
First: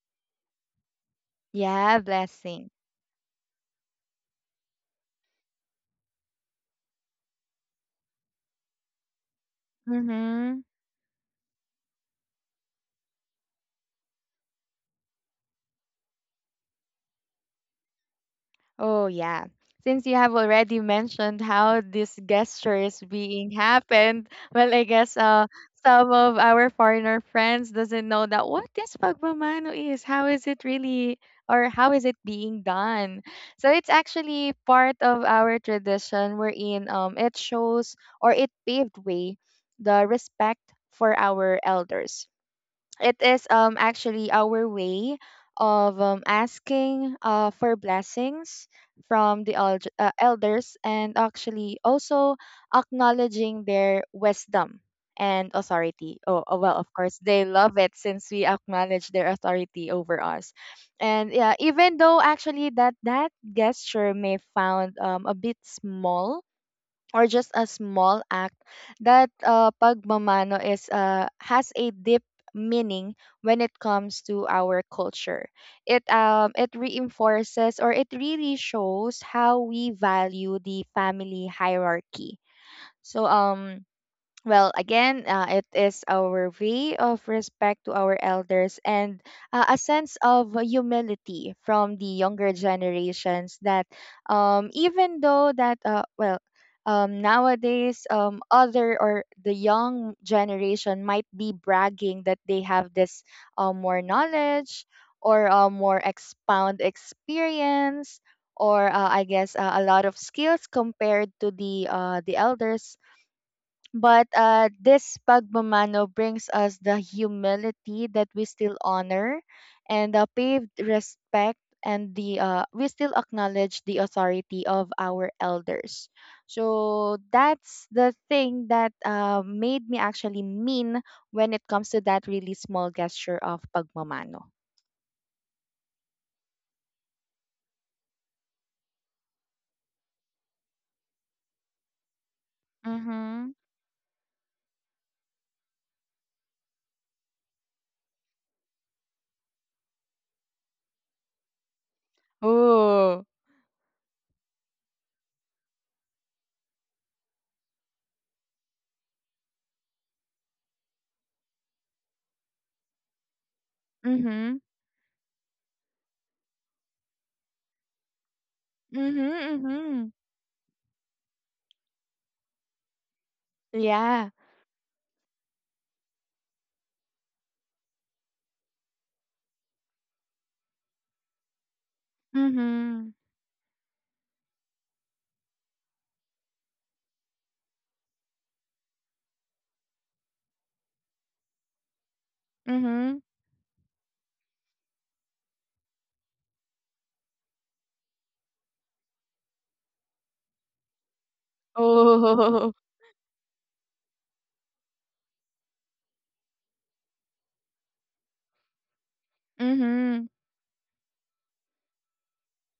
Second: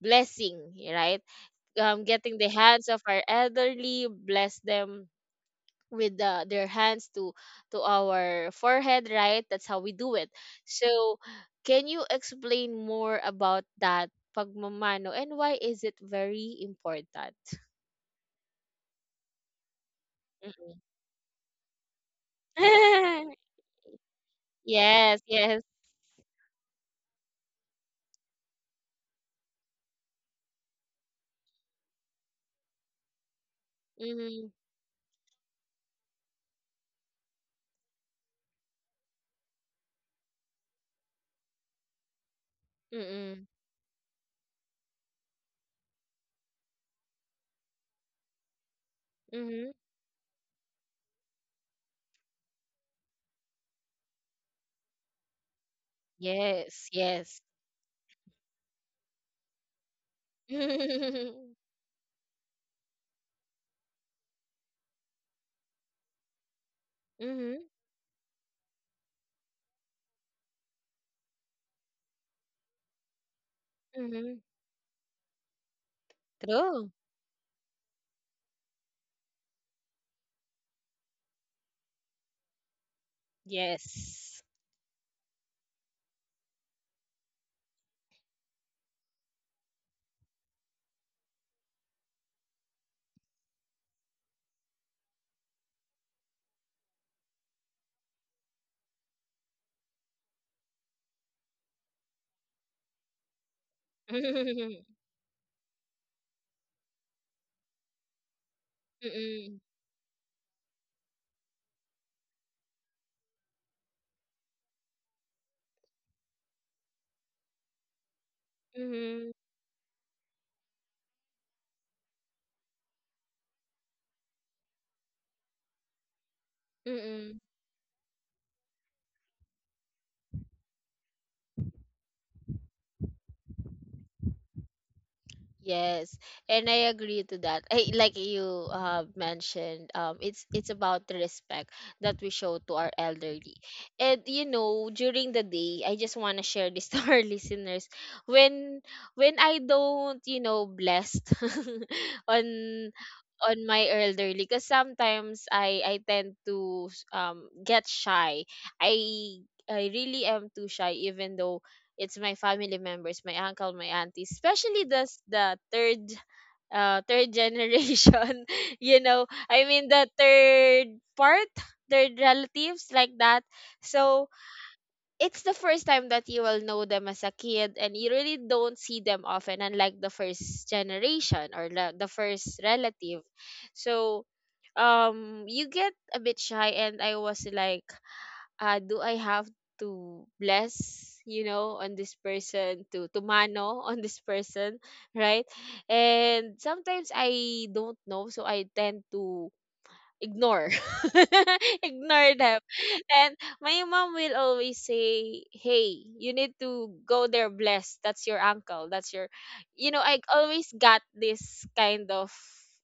blessing, right? Yeah, Getting the blessing. hands of our elderly, bless them with the, their hands to our forehead, right? That's how we do it. Mm-hmm. So can you explain more about that pagmamano and why is it very important? Oh, yeah. Since you have Mhm. already mentioned how this gesture is being happened, well, I guess Yes, yes. some of our foreigner friends doesn't know that what this pagmamano is. How is it really, or how is it being done? So it's Mhm, actually part of our tradition wherein it shows or it paved way the respect for our elders. It mm, is actually our way of asking for blessings from the mhm. Elders and actually also acknowledging their wisdom and authority. Oh, well, Yes, of course yes. they love it since we acknowledge their authority over us. And yeah, even though actually that gesture may found a bit small or just a Mhm, small act, that pagmamano is has a deep meaning when it comes mhm. to our culture. It True. reinforces or it really shows how we value the family hierarchy. So Yes. well, again, it is our way of respect to our elders and a sense of humility from the younger generations that even though that, well, nowadays, other or the young generation might be bragging that they have this more knowledge or more expound experience or I guess Mm, a lot of skills compared to the the elders, but this pagmamano brings us the humility that we still mhm, honor and the paved respect and the we still acknowledge the authority of our elders. So mm. that's the thing that made me actually mean when it comes to that really small gesture of pagmamano. Yes, and I agree to that. I, like you mentioned, it's about the respect that we show to our Mm-hmm. elderly. And you know, during the day, I just want to share this to our listeners. When when I don't, you know, blessed on Oh. on my elderly, because sometimes I tend to get shy. I I really am too shy, even though it's my family members, my uncle, my auntie, Mm-hmm. especially the the third third generation, you know, Mm-hmm. I mean Mm-hmm. the third part, third relatives like that. Yeah. So it's the first time that you will know them as a kid, and you really don't see them often, unlike the first generation or the first Mm-hmm. relative. So you get a bit shy and I was like, do I have to bless, you know, on this person to Mm-hmm. to mano on this person, right? And sometimes I don't know, so I tend to ignore. Ignore them. Oh. And my mom will always say, hey, you need to go there, blessed, that's your uncle, that's your, you know, I Mm-hmm. always got this kind of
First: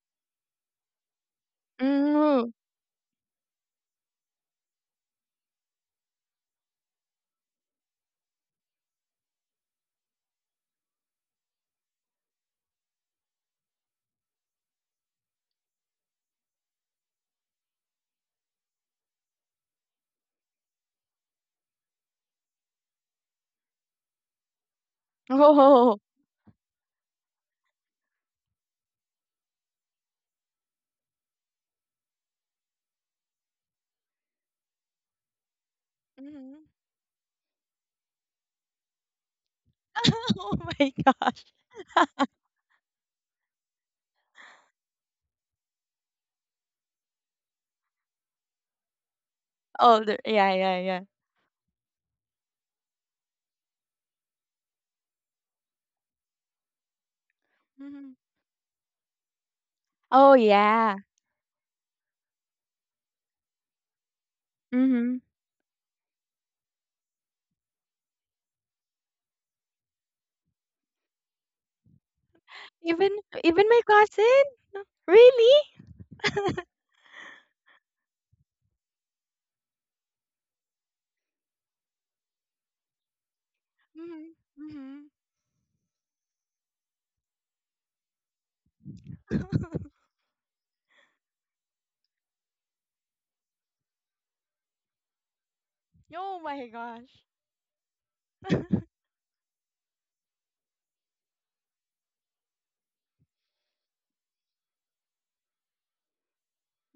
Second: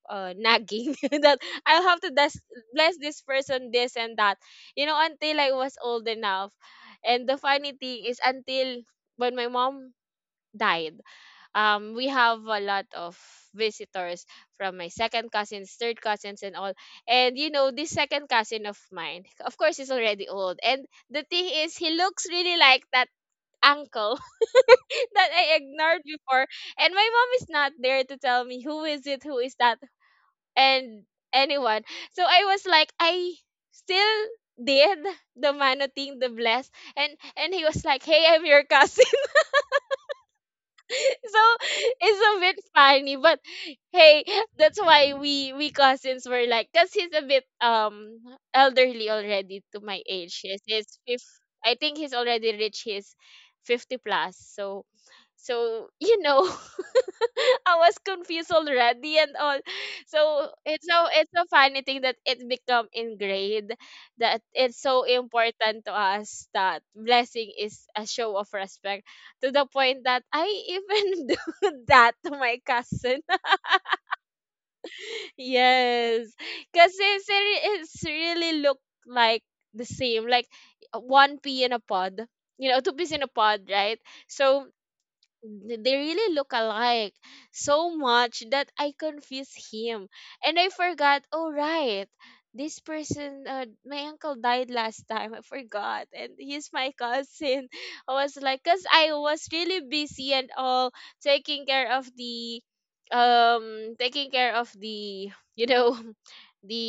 nagging that I'll have to Mhm. bless this person, this and that, you know, until I was old enough. And the funny thing is, until when my mom died, we have a lot of visitors from my second cousins, third cousins, and all. And you know, this second cousin of mine, of course, is already old, and the thing is, he looks really like that uncle that I Oh. ignored before. And my mom is not there to tell me who is it, who is that, and anyone. So I was like, I still did the mano thing, the Mhm. bless. And he was like, hey, I'm your cousin. Oh my god. So it's a bit funny, but hey, that's why we cousins were like, because he's a bit elderly already to my Older. age. Yeah, yes yeah, he's yeah. fif- I think he's already reached his 50 plus, so so, you know, I was Mhm. confused already and all. Oh, So it's, yeah. so it's a funny thing that it become ingrained, that it's so Mhm. important to us that blessing is a show of respect, to the point that I even do that to my Even cousin. even my cousin? Really? Yes, because it's it's really look like the same, like one pea in a pod. You know, two peas in a pod, right? Mhm. So Mhm. They really look alike so much that I confused him. And I forgot, oh, right, this person, my uncle died last time. I forgot. Oh And my he's my gosh. cousin. I was like, because I was really busy and all, taking care of the, taking care of the, you know,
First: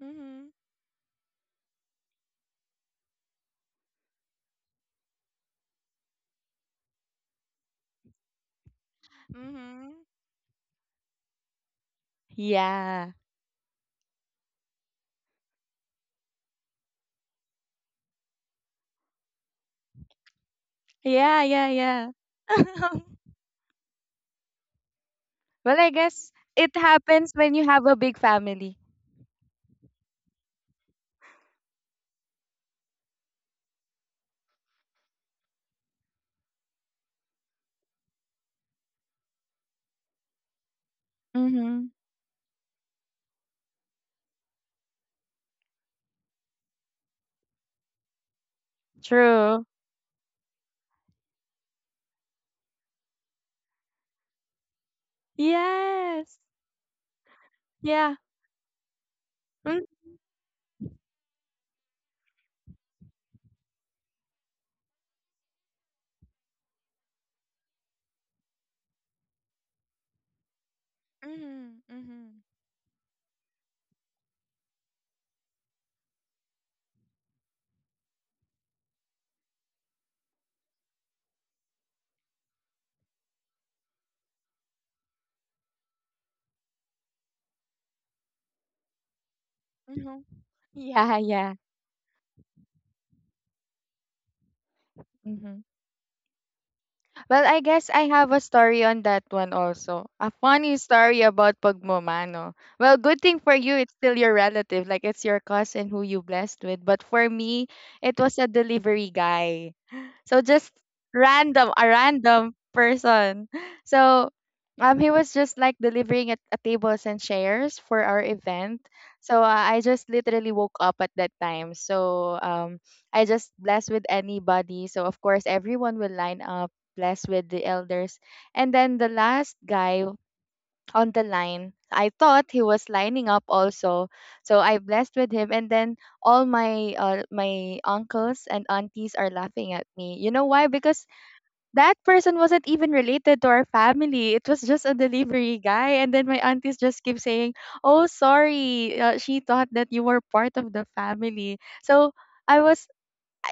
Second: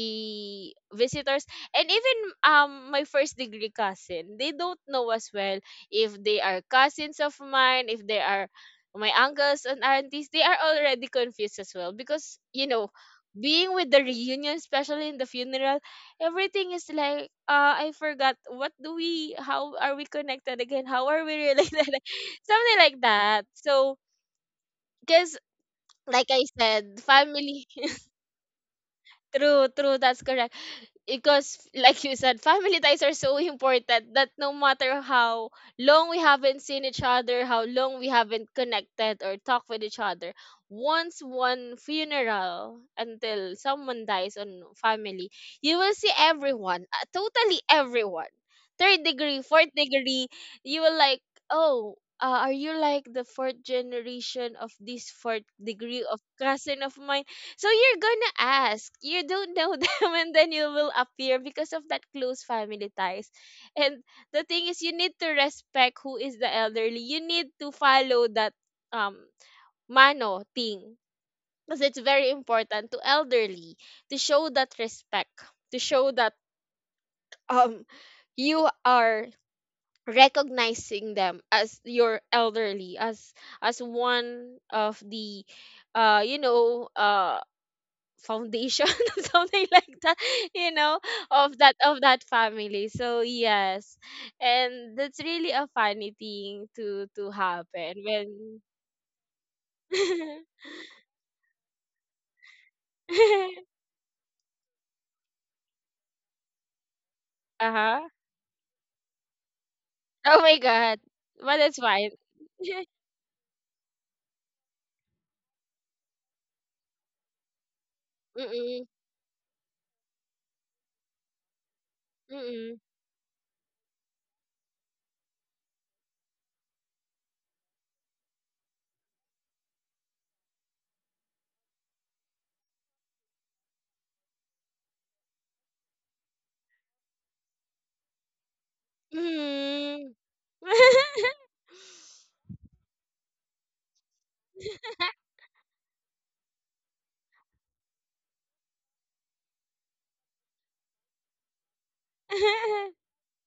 Mhm. visitors. And even my first degree cousin, they don't know as well, if they are cousins of mine, if they are my uncles and Mhm. aunties, they are already confused as well, because you know, Yeah. being with the reunion, especially in the funeral, everything is like, I forgot, what do we, how are we connected again? How are we Yeah, yeah, related? yeah. Something like that. So, because Well, I like guess I it said, happens when you family. have a big family. True, true. That's correct, because like you said, family ties are so important that no matter how long we haven't seen each other, how long we haven't connected or talked with each other, once one Mhm. funeral, until someone dies on family, you will see everyone, totally everyone, third degree, True. fourth degree. You will like, oh, are you like the fourth generation of this, fourth degree of Yes. cousin of mine? So you're Yeah. gonna ask. You don't know Mm. them, and then you will appear because of that close family ties. And the thing is, you need to respect who is the elderly. You need to follow that um mano thing, Mhm. because it's very Mhm. important to elderly, to show that respect, to show that um you are recognizing them as your elderly, as one of the, you know, foundation, something like that, Mhm. you know, Yeah, yeah. of that, of that family. So yes, and that's really Mhm. a funny thing to Well, I guess happen I have a when story on that one also. A funny story about pagmamano. Well, good thing for you, it's still your relative, like it's your cousin who you blessed with. But for me, uh-huh. it was a delivery guy. So Oh my just god. But random, that's a fine. random person. So he was just like delivering at tables and chairs for our event. Mm-mm. So I just literally woke up at that time. So Mm-mm. I just blessed with anybody. So of course everyone will line up, blessed with the elders, and then the last guy on the line. I thought he was lining up also. So I blessed with him and then all my uncles and aunties are laughing at me. Mm. You know why? Because that person wasn't even related to our family. It was just a delivery guy and then my aunties just keep saying, "Oh, sorry. She thought that you were part of the family." So I was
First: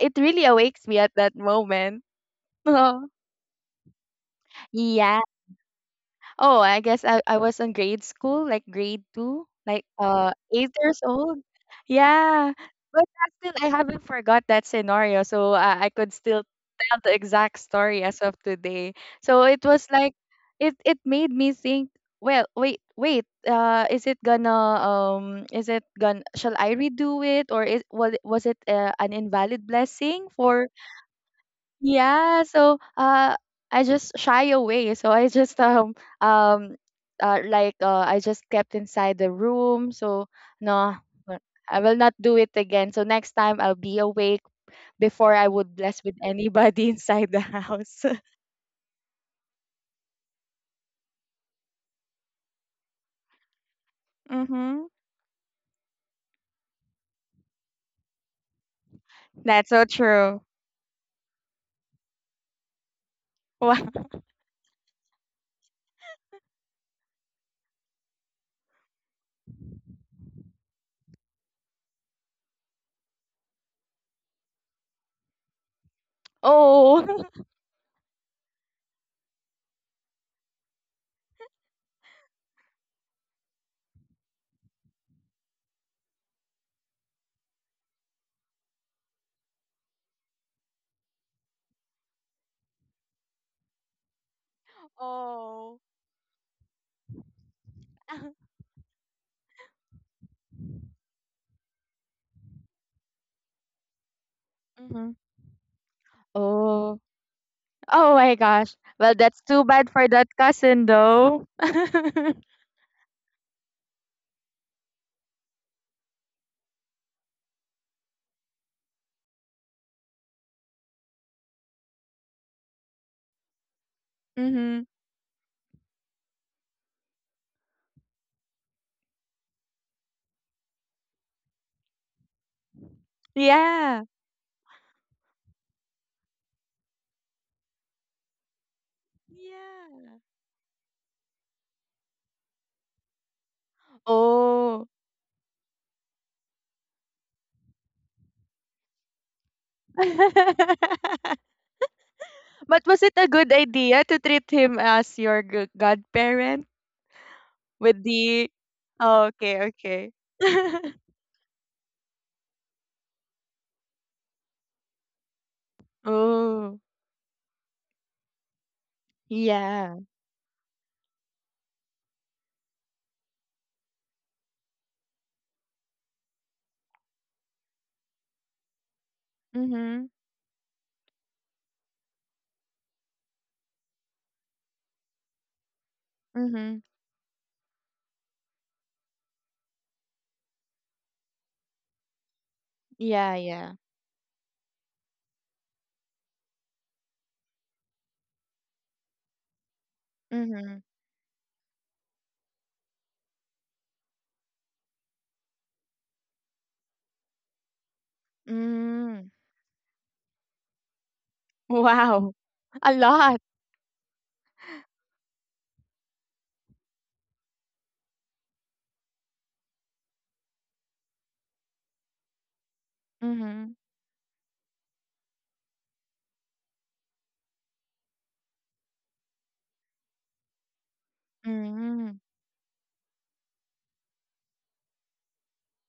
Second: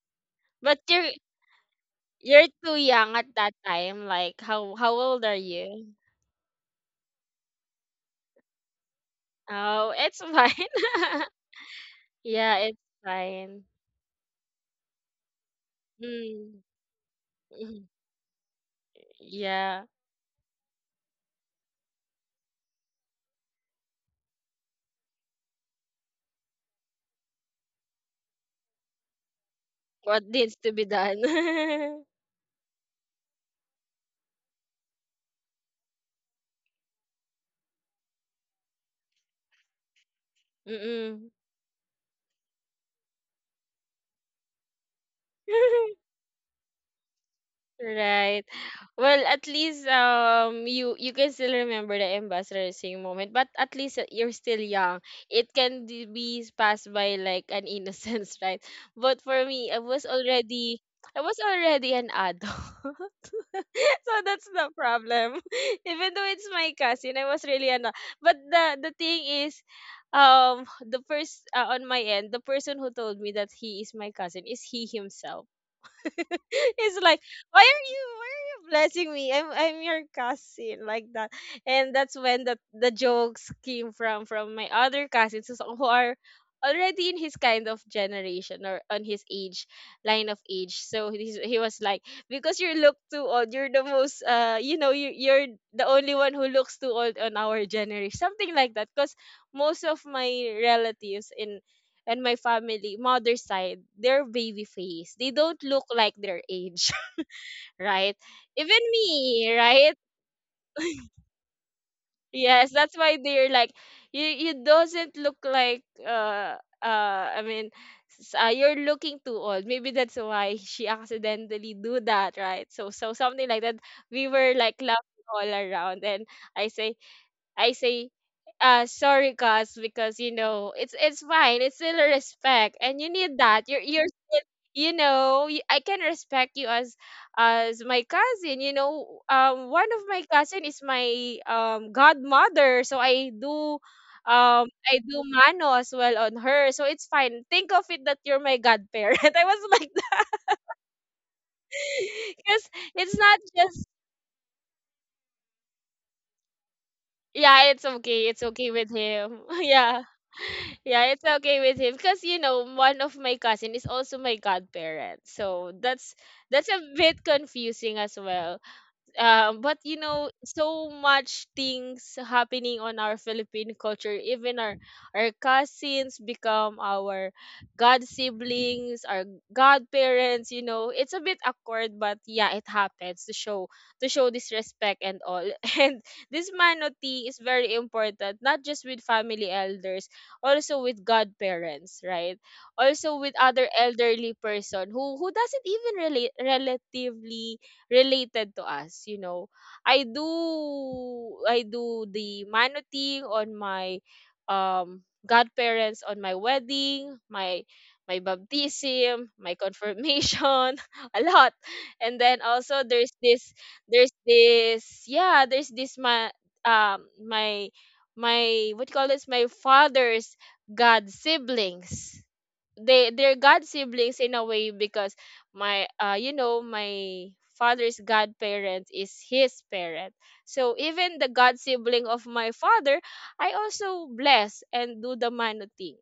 it really But awakes me you're at that moment. you're too young at that time. Like, how Yeah. old are you? Oh, I guess I was in grade school, like grade two, like Oh, it's 8 years fine. old. Yeah. Yeah, it's But fine. I haven't forgot that scenario, so I could still Mm, tell the exact mhm. story as of today. So it Yeah. was like it made me think, well, wait, wait, is it gonna shall I redo it or is was it an invalid What blessing needs for. to be done. Yeah, so I just shy away. So I just um like I just kept inside the room. So no, Mm. no, I will not do it again. So next time I'll be awake before I would bless with anybody inside the house. Right. Well, at least, you you can still remember the ambassador singing moment, but at least, you're still Mm-hmm. young. It can be passed by like an innocence, right? But for me, That's I so was true. already, I was already an adult. So Wow. that's the problem. Even though it's my cousin, I was really an but the thing is, the first, on my end, the person who told me that he is my cousin is he himself. It's like, Oh. Why are you blessing me? I'm your cousin, like that. And that's when the jokes came from my other cousins who are already in his kind of generation or on his age, line of age. So he's, he was like, because you look too old, you're the most, you know, you're the Oh. only one who looks too old on our generation, something like that, because most of my relatives in and my family, mother side, they're baby face. Hmm. They don't look like their age, Oh. right? Oh my Even gosh. Well, me, that's too right? bad for that cousin though. Yes, that's why they're like, you doesn't look like, I mean, you're looking too old. Maybe that's why she accidentally do that, right? So, so something like that. We were like Mm-hmm. laughing all around, and I say, I say, sorry, Gus, because you know, it's fine. It's still a respect, and you need that. You're Yeah. still, you know, I can respect you as my cousin. You know, one of my Yeah. cousin is my godmother, so I do. Oh. I do mano as well on her, so it's fine. Think of it that you're my godparent. I was like, because But was it's it a not good just, idea to treat him as your godparent yeah, it's with okay. It's the. okay with Oh, him. okay, Yeah. okay. Yeah, it's okay with him because you know, one of my cousin is also my godparent, so that's a Oh, bit confusing as well, but you yeah. know, so much things happening on our Philippine culture. Even our cousins become our god siblings, our Mm-hmm. godparents. You know, it's a bit awkward, but yeah, it happens to show, to show this respect and all. And this Mm-hmm. manoti is very important, not just with family elders, also with godparents, right? Also with Yeah, other yeah. elderly person who doesn't even really relatively related to us, you know. i Mm-hmm. do i do the manoting on my godparents, on my wedding, my baptism, Mm. my confirmation. A lot. And then Wow. also, A there's lot. this, there's this, yeah, there's this, my my, my, what you call this, my father's god siblings. They're god Mm-hmm. siblings in a way, because my, you know, my father's godparent is his parent. So even the god sibling of Mm. my father, I also bless and do the mano thing,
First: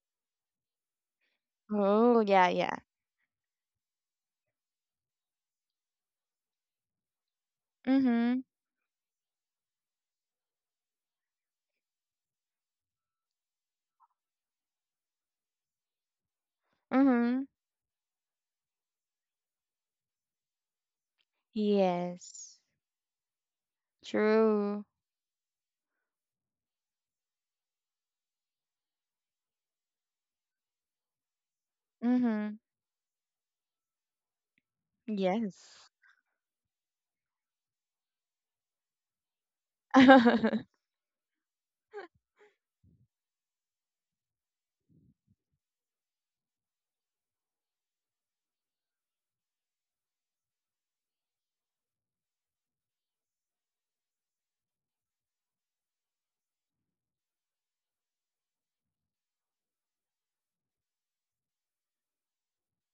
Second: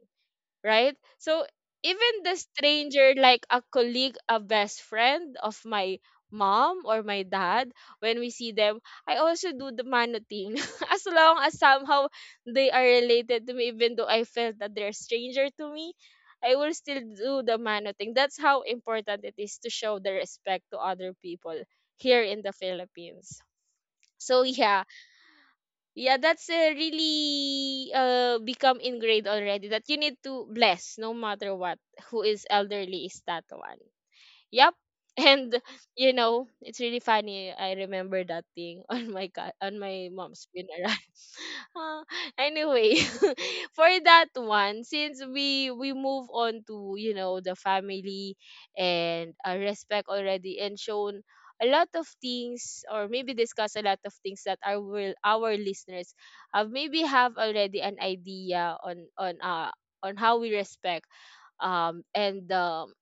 right? So Oh, even the yeah, yeah. stranger, like a colleague, a best friend of my mom or my dad, when we Mm-hmm. see them, I also do the mano as long as somehow they are related to me, even though I felt that they're stranger to me, I will still do Mm-hmm. the mano. That's how important it is to show the respect to other people here in the Yes. Philippines. So yeah, True. yeah, that's really become ingrained already that you need to bless no matter what who is Mm-hmm. elderly is that one. Yep. And Yes. you know, it's really funny. I remember that thing on on my mom's funeral. uh, anyway, for that one, since we move on to, you know, the family and, respect already and shown a lot of things, or maybe discuss a lot of things, that our, will our listeners have, maybe have already an idea on, on how we respect and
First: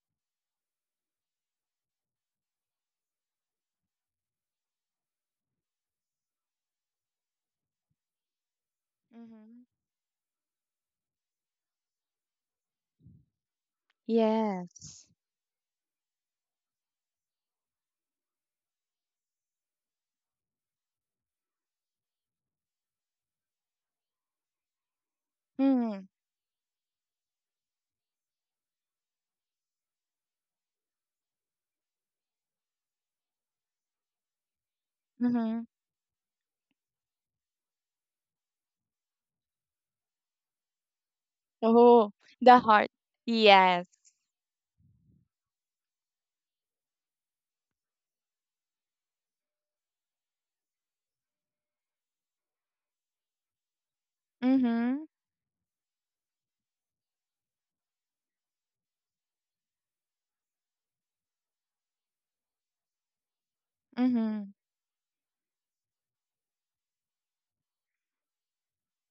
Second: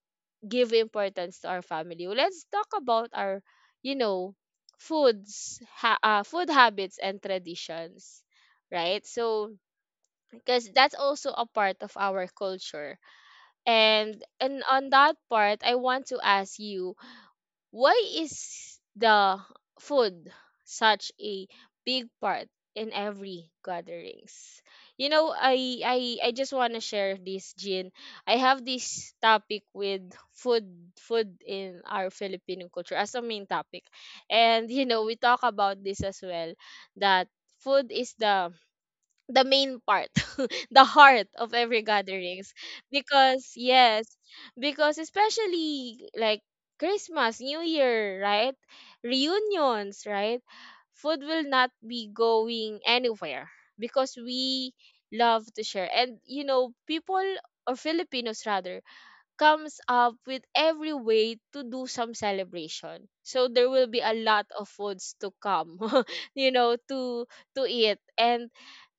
give importance to our family. Well, let's talk about our, you know, foods, food habits and traditions, right? So, Mm-hmm. because that's also a part of our culture. And on Yes. that part, I want to ask you, why is the food such a big part in every gatherings? You know, I Mm, I I just want to share this, Jean. I have this topic with food food in our Filipino culture as a main topic. And you know, we talk mhm. about this as well, that food is the main part, the heart of every Oh, the gatherings. heart. Because Yes. yes, because especially like Christmas, New Year, right, reunions, right, food will not be going anywhere, because we Mhm. love to share, and you know, people, or Filipinos rather, comes up with every way to do some celebration, so there will be a Mhm. lot of foods to come. You know, to eat. And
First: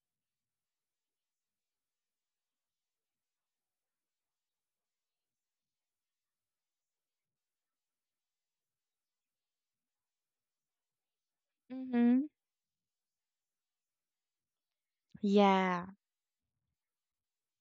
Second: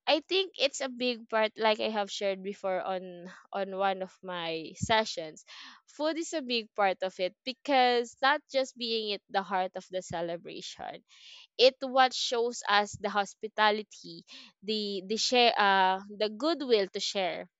I think it's a big part, like I have shared before on one of my sessions. Food is a big part of it because not just being it the heart of the celebration, it what Mhm. shows us the hospitality, the share, Yeah. The goodwill to share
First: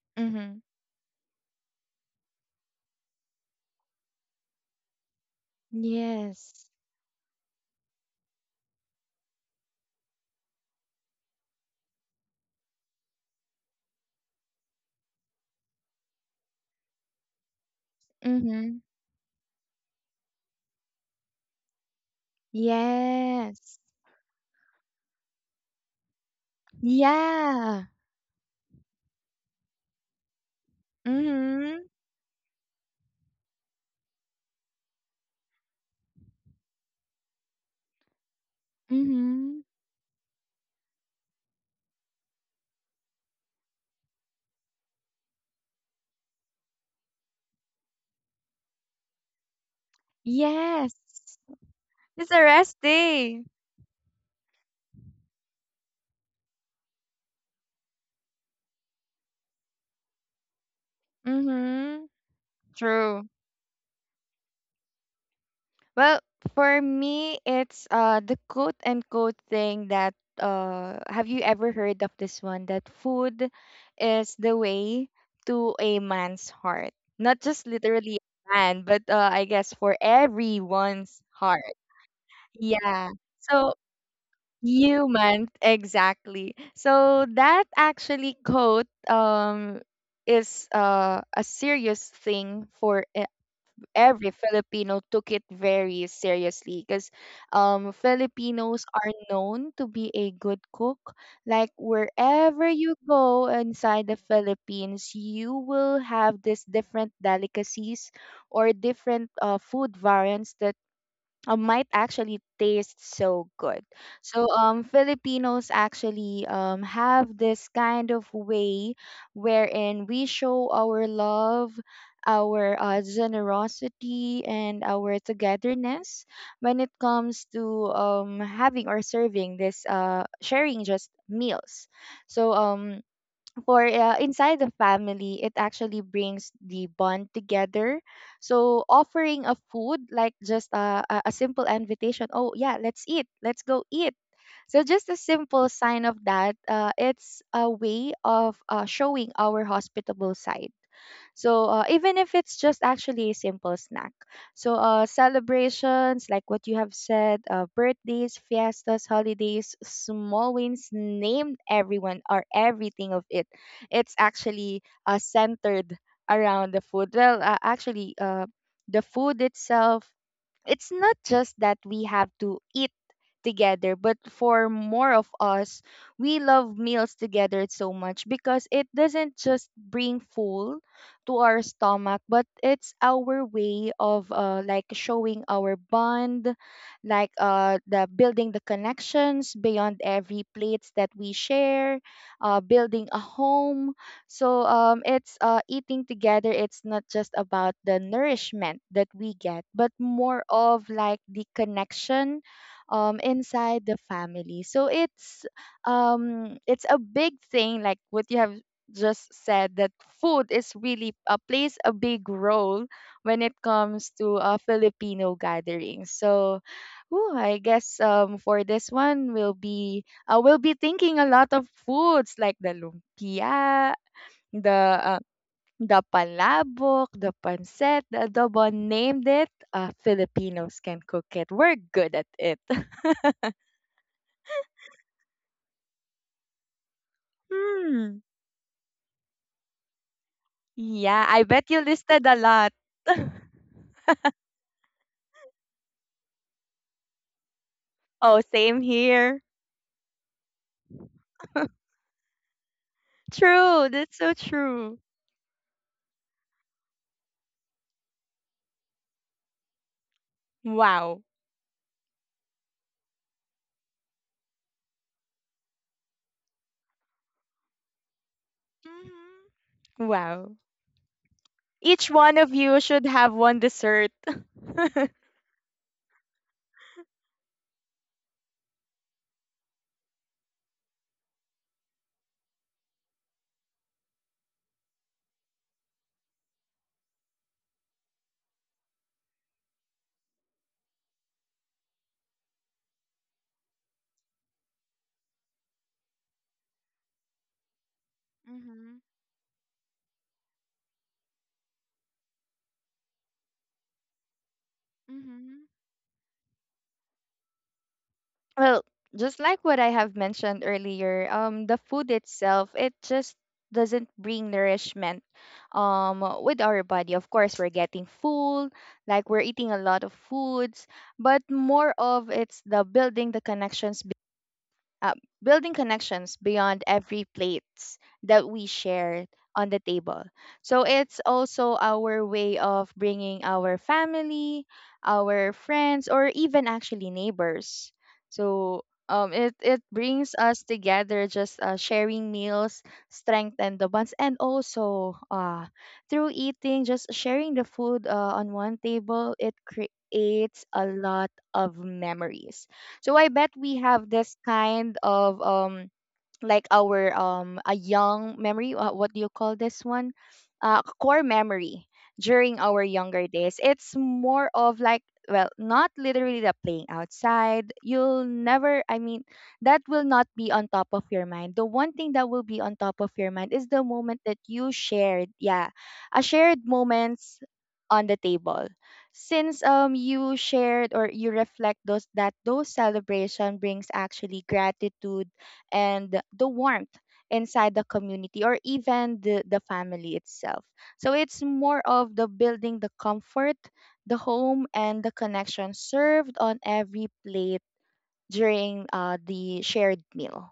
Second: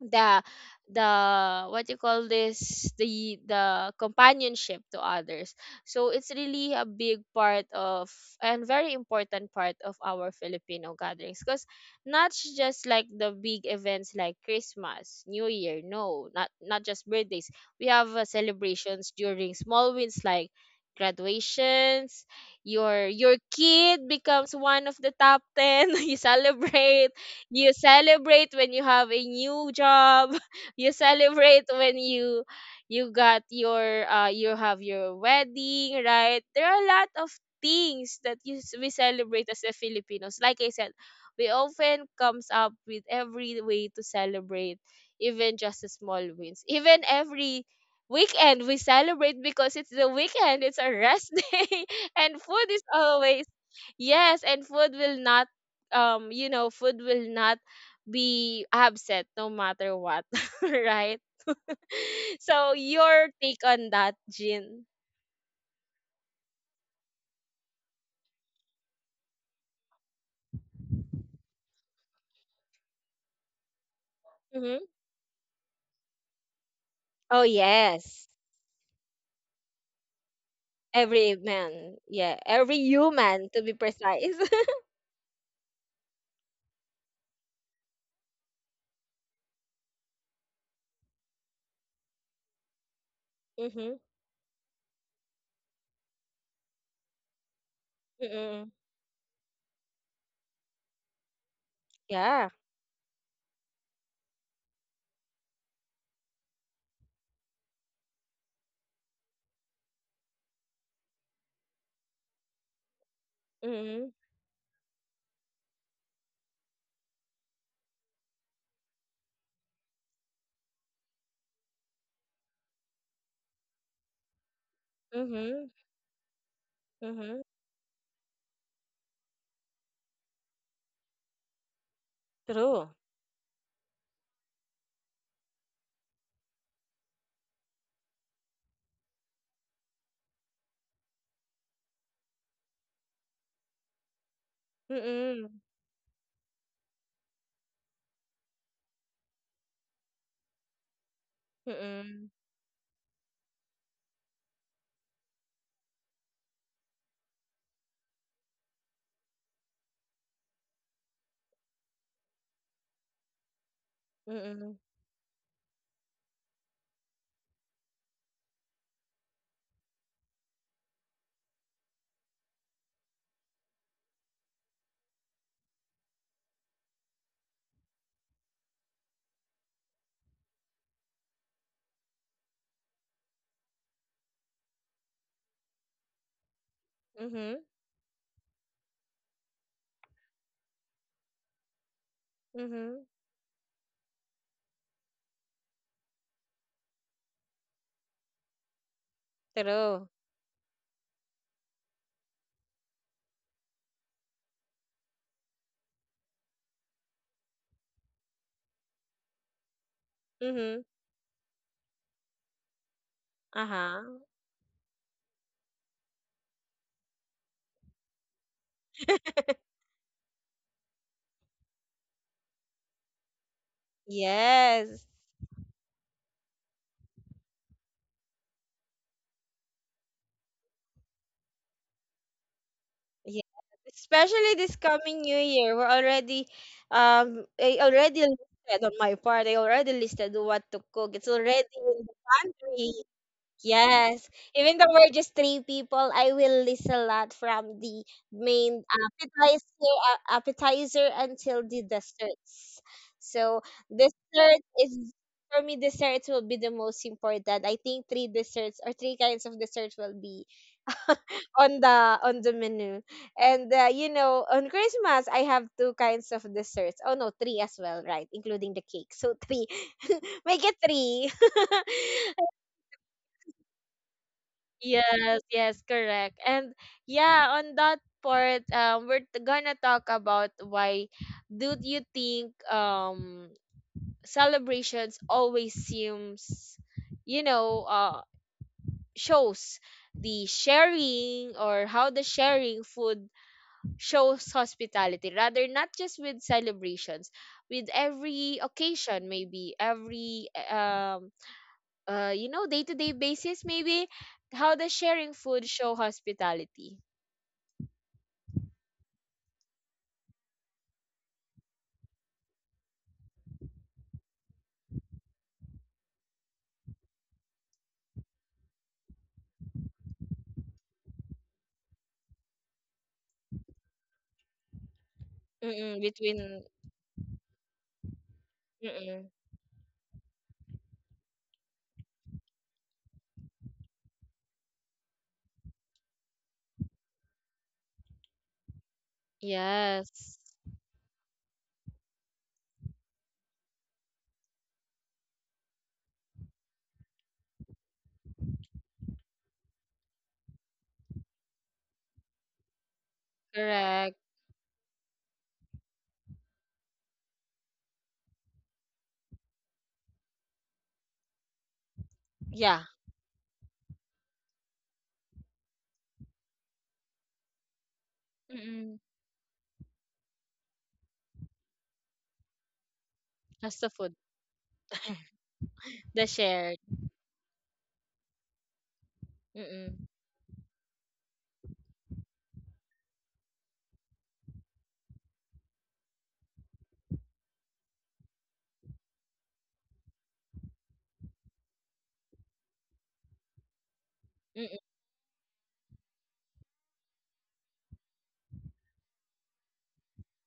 the Mhm. the what you call this the companionship to others, so it's Yes. really a big part of and very important part of our Filipino gatherings because not sh- just like the big events like Christmas, New Year. No, not just birthdays, we have Mhm. celebrations during small wins like graduations. Your Yes. kid becomes one of the top 10, you celebrate. You Yeah. celebrate when you have a new job. You celebrate Mhm. when you got your you have your wedding, right? There are a lot of things that we celebrate as Mhm. the Filipinos. Like I said, we often comes up with every way to celebrate, even just the small wins. Even every weekend we celebrate because it's the weekend, it's a Yes. rest day. It's And a food rest is day. always, yes, and food will not you know food will not be upset no matter what. Right? Mhm. So True. your take on that, Jin? Well, for me, it's the quote and quote thing that have you ever heard of this one that food is the Hmm. way to a man's heart. Not Oh just literally yes. a man, but I guess for everyone's Every heart. man. Yeah. Every Yeah. human to So be precise. human, exactly. So that actually quote is a serious thing for Mm-hmm. every Filipino took it very seriously because Mm-mm. Filipinos are known to be a good cook. Like Yeah. wherever you go inside the Philippines, you will have these different delicacies or different food variants that might actually taste so good. Mm-mm. So Filipinos actually have this kind of way wherein we show our love, our generosity and our Mm-hmm. togetherness when it comes Mm-hmm. to having or serving this sharing just meals. So True. For inside the family it actually brings the bond together so offering a food like just a simple invitation, oh yeah, let's eat, let's go eat, so just a simple Mm-mm. sign of that, it's a way of showing our hospitable side so even if Mm-mm. it's just actually a simple snack. So celebrations, like what you have said, birthdays, fiestas, holidays, small wins, named everyone or everything of it. It's actually Mm-mm. Centered around the food. Well, actually, the food itself, it's not just that we have to eat together, but for more of us we love meals together so much because it doesn't just bring full to our stomach, but it's our way of like showing our bond, like Mm-hmm. The building the connections beyond every plates that we share, building Mm-hmm. a home. So it's eating together. It's not just about the nourishment that we get, but True. more of like the connection inside the family. So it's a big thing, like what you have just said, that food is Mm-hmm. really plays a big role when it comes Uh-huh. to Filipino gatherings. So. Ooh, I guess for this one we'll be thinking a lot of foods like the lumpia, the Yes. uh, the palabok, the pancit, the adobo, named it. Filipinos can cook it. We're good at it. Yeah, especially this coming new year, we're already I Hmm. already listed on my part. I already listed what to Yeah, cook. It's I already bet you in the listed a lot. pantry. Yes, even though we're just three people, I will list a lot from the Oh, same main here. appetizer, appetizer until the desserts. So True. That's so dessert true. is for me. Desserts will be the most important. I think three desserts or three kinds of desserts will be Wow. on the on the menu and you know, on Christmas I have two kinds of desserts. Oh no, three as well, right? Including the cake, so Hmm. three. Wow. Make it three. Each one of you should have one dessert. Yes, yes, correct. And yeah, on that part, gonna talk about why do you think celebrations always seems, you know, uh, shows the sharing, or how the sharing food shows hospitality rather, not just with celebrations, with every Mm-hmm. occasion, maybe every you know, day-to-day basis. Maybe how does sharing food Mm-hmm. show hospitality? Well, just like what I have mentioned earlier, the food itself, it just doesn't bring nourishment um with our body. Of course, we're getting full, like we're eating a lot of foods, but more of it's the building the connections, uh, building Mm-mm, connections between beyond every plates that we mm-mm. share on the table. So it's also our way of bringing our family, our friends, or even actually neighbors. So it brings Yes, us together, just sharing meals, strengthen the bonds, and also through eating, just sharing the food on one table, it creates a lot of memories. So I bet we have correct. this kind of like our a young memory, what do you call this one, core memory, during Yeah. our younger days it's more of like, well, not literally the playing outside, you'll never, I Mm-mm. mean that will not be on top of your mind. The one thing that will be on top of your mind is That's the the food. moment that you shared, yeah, a The shared shared. moments on the table, since Mm-mm. you shared or you reflect those that those celebration brings actually gratitude and the warmth inside the community or even the family itself. So it's more of the building the comfort, the home, and the connection served on every plate during the shared meal.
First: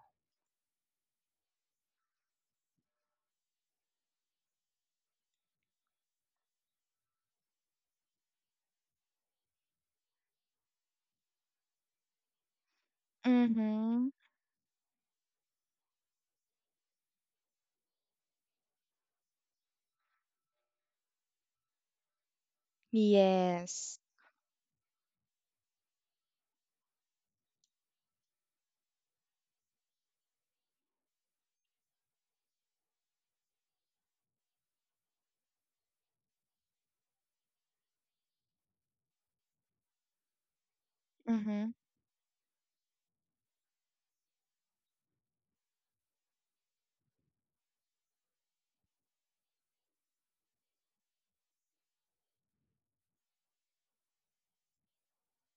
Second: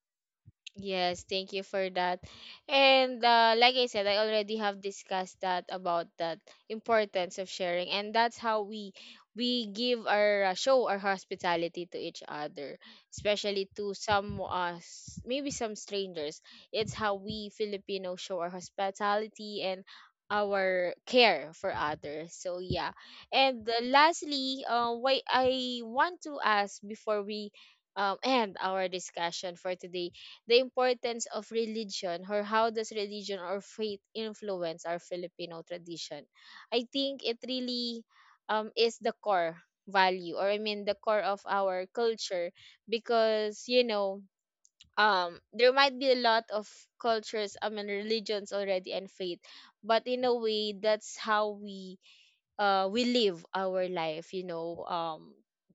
Yes, thank you for that. And like I said, I already have discussed that about that importance of sharing, and that's how we give our show our hospitality to each other, especially to Mm-hmm. some maybe some strangers. It's how we Filipinos show our hospitality and our care for others. So yeah, and Yes. lastly, why I want to ask before we end our discussion for today, the importance of religion, or how does religion or faith influence our Filipino tradition. I think it really is the core value, or I mean the core of Mm-hmm. our culture, because you know, um, there might be a lot of cultures, I mean religions already and faith, but in a way that's how we live our life, you know,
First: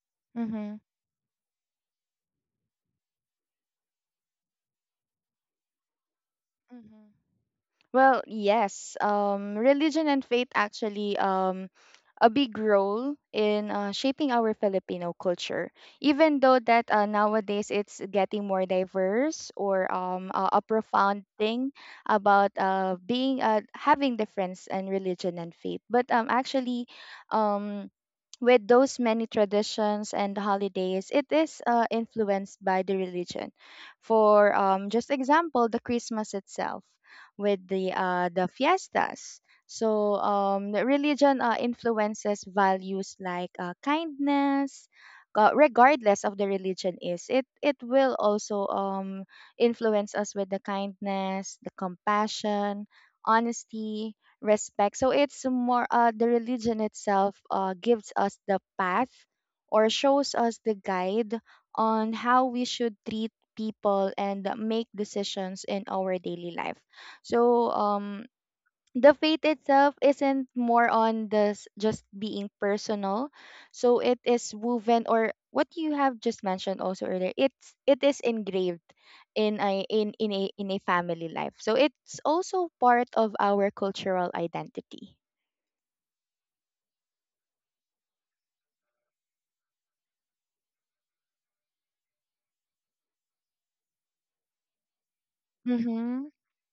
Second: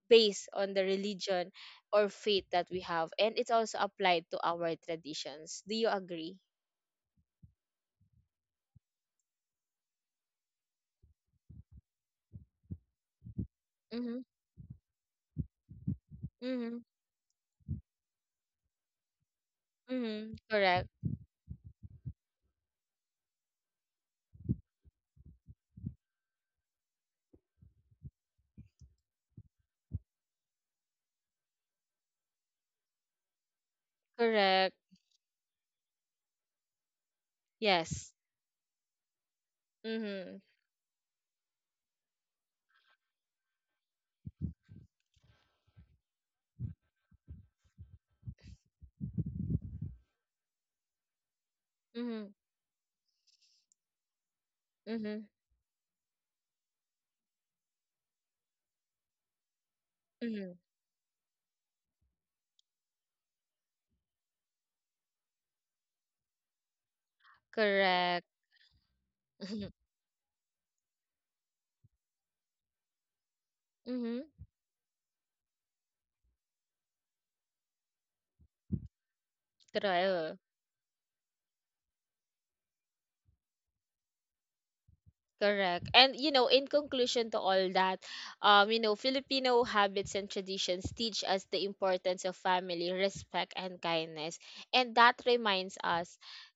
based on Mm-hmm. the religion or faith that we have, and it's also applied to our traditions. Do you agree? Mm-hmm. Well, yes. Religion and faith actually a big role in Mm-hmm. shaping our Filipino culture. Even though Mm-hmm. that nowadays it's getting more diverse or Mm-hmm. A Correct. profound thing about being having difference in religion and faith. But actually, um, with those many traditions and holidays, it is influenced by the religion. For Correct. Just example, the Christmas itself with Yes. The fiestas, so, Mm-hmm. The religion influences values like kindness, regardless of the religion is. It will also influence us with the kindness, the Mm-hmm. compassion, honesty, respect. So Mm-hmm. it's more the religion itself gives us the path or shows us Mm-hmm. the guide on how we should treat people and make decisions in our daily life. So Correct. the faith itself isn't more on this just being personal, so it Mm-hmm. is woven, or what you have just mentioned also earlier, it is engraved Correct. in a family life, so it's also part of our cultural identity. Correct. And you know, in conclusion to all that, you know, Filipino habits and traditions teach us the importance of family, respect and kindness. And that reminds us Mm-hmm.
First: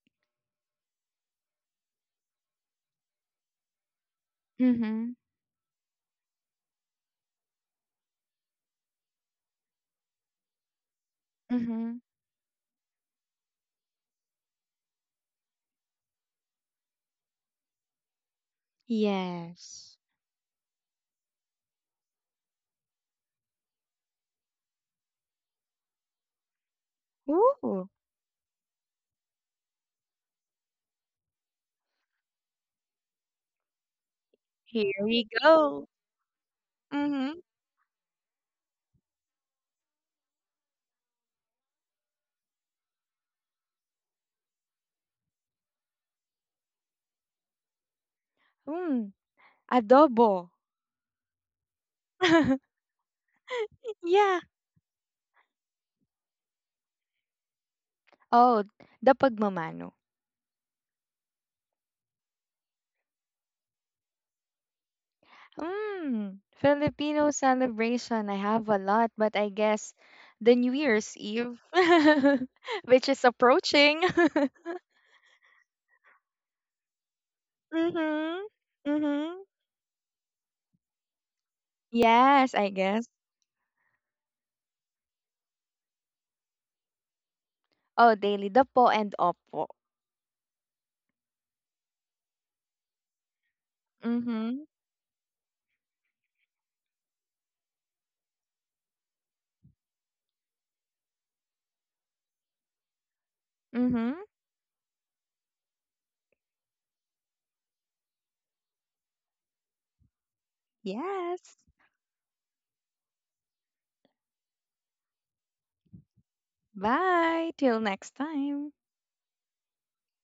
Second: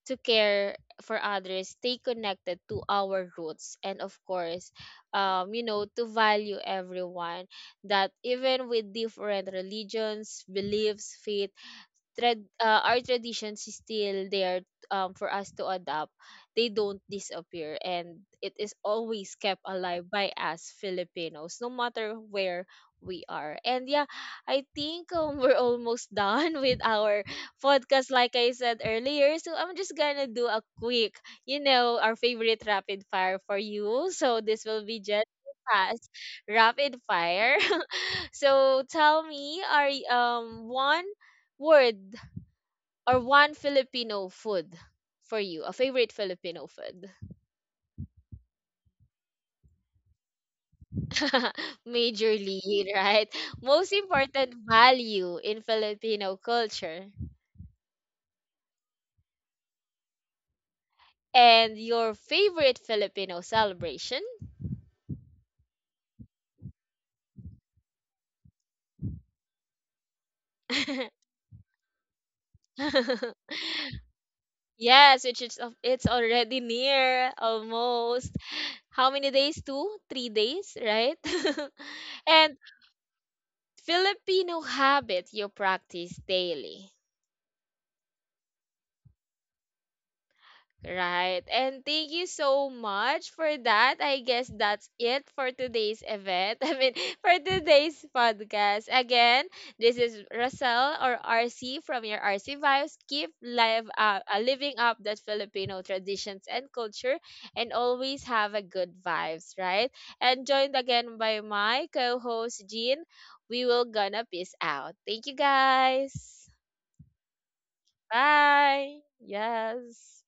to care for others, stay connected to our roots, and of course, Mm-hmm. You know, to value everyone, that even with different religions, beliefs, faith, Mm-hmm. Our traditions is still there for us to adopt. They don't disappear, and it is always kept Yes. alive by us Filipinos, no matter where we are. And yeah, I think we're almost done with our Ooh, podcast, like I said earlier. So I'm just gonna do a quick, you know, our favorite rapid fire for you. So this will here be we just go. fast rapid Mm-hmm. fire. So tell me, one word or one Filipino food for you, a favorite Filipino food. Mm, adobo. Majorly, right? Most Yeah. important value in Filipino culture, Oh, the pagmamano. and your favorite Filipino celebration. Hmm, Filipino celebration. I have a lot, but I guess the New Year's Eve, which is approaching. Yes, which is of- it's already near almost. Mm-hmm. How many Mm-hmm. days? Two, 3 days, right? And Yes, I guess. Filipino habit you practice daily. Oh, daily po and opo. Right. And thank you so much for that. I guess Mm-hmm. that's it for today's event. I mean, for today's podcast. Again, this is Russell or RC from your RC Vibes. Keep live, Mm-hmm. Living up that Filipino traditions and culture, and always have a good vibes, right? And joined again by Yes. my co-host, Jean. We will gonna peace out. Thank you guys. Bye. Till next time. Bye. Yes.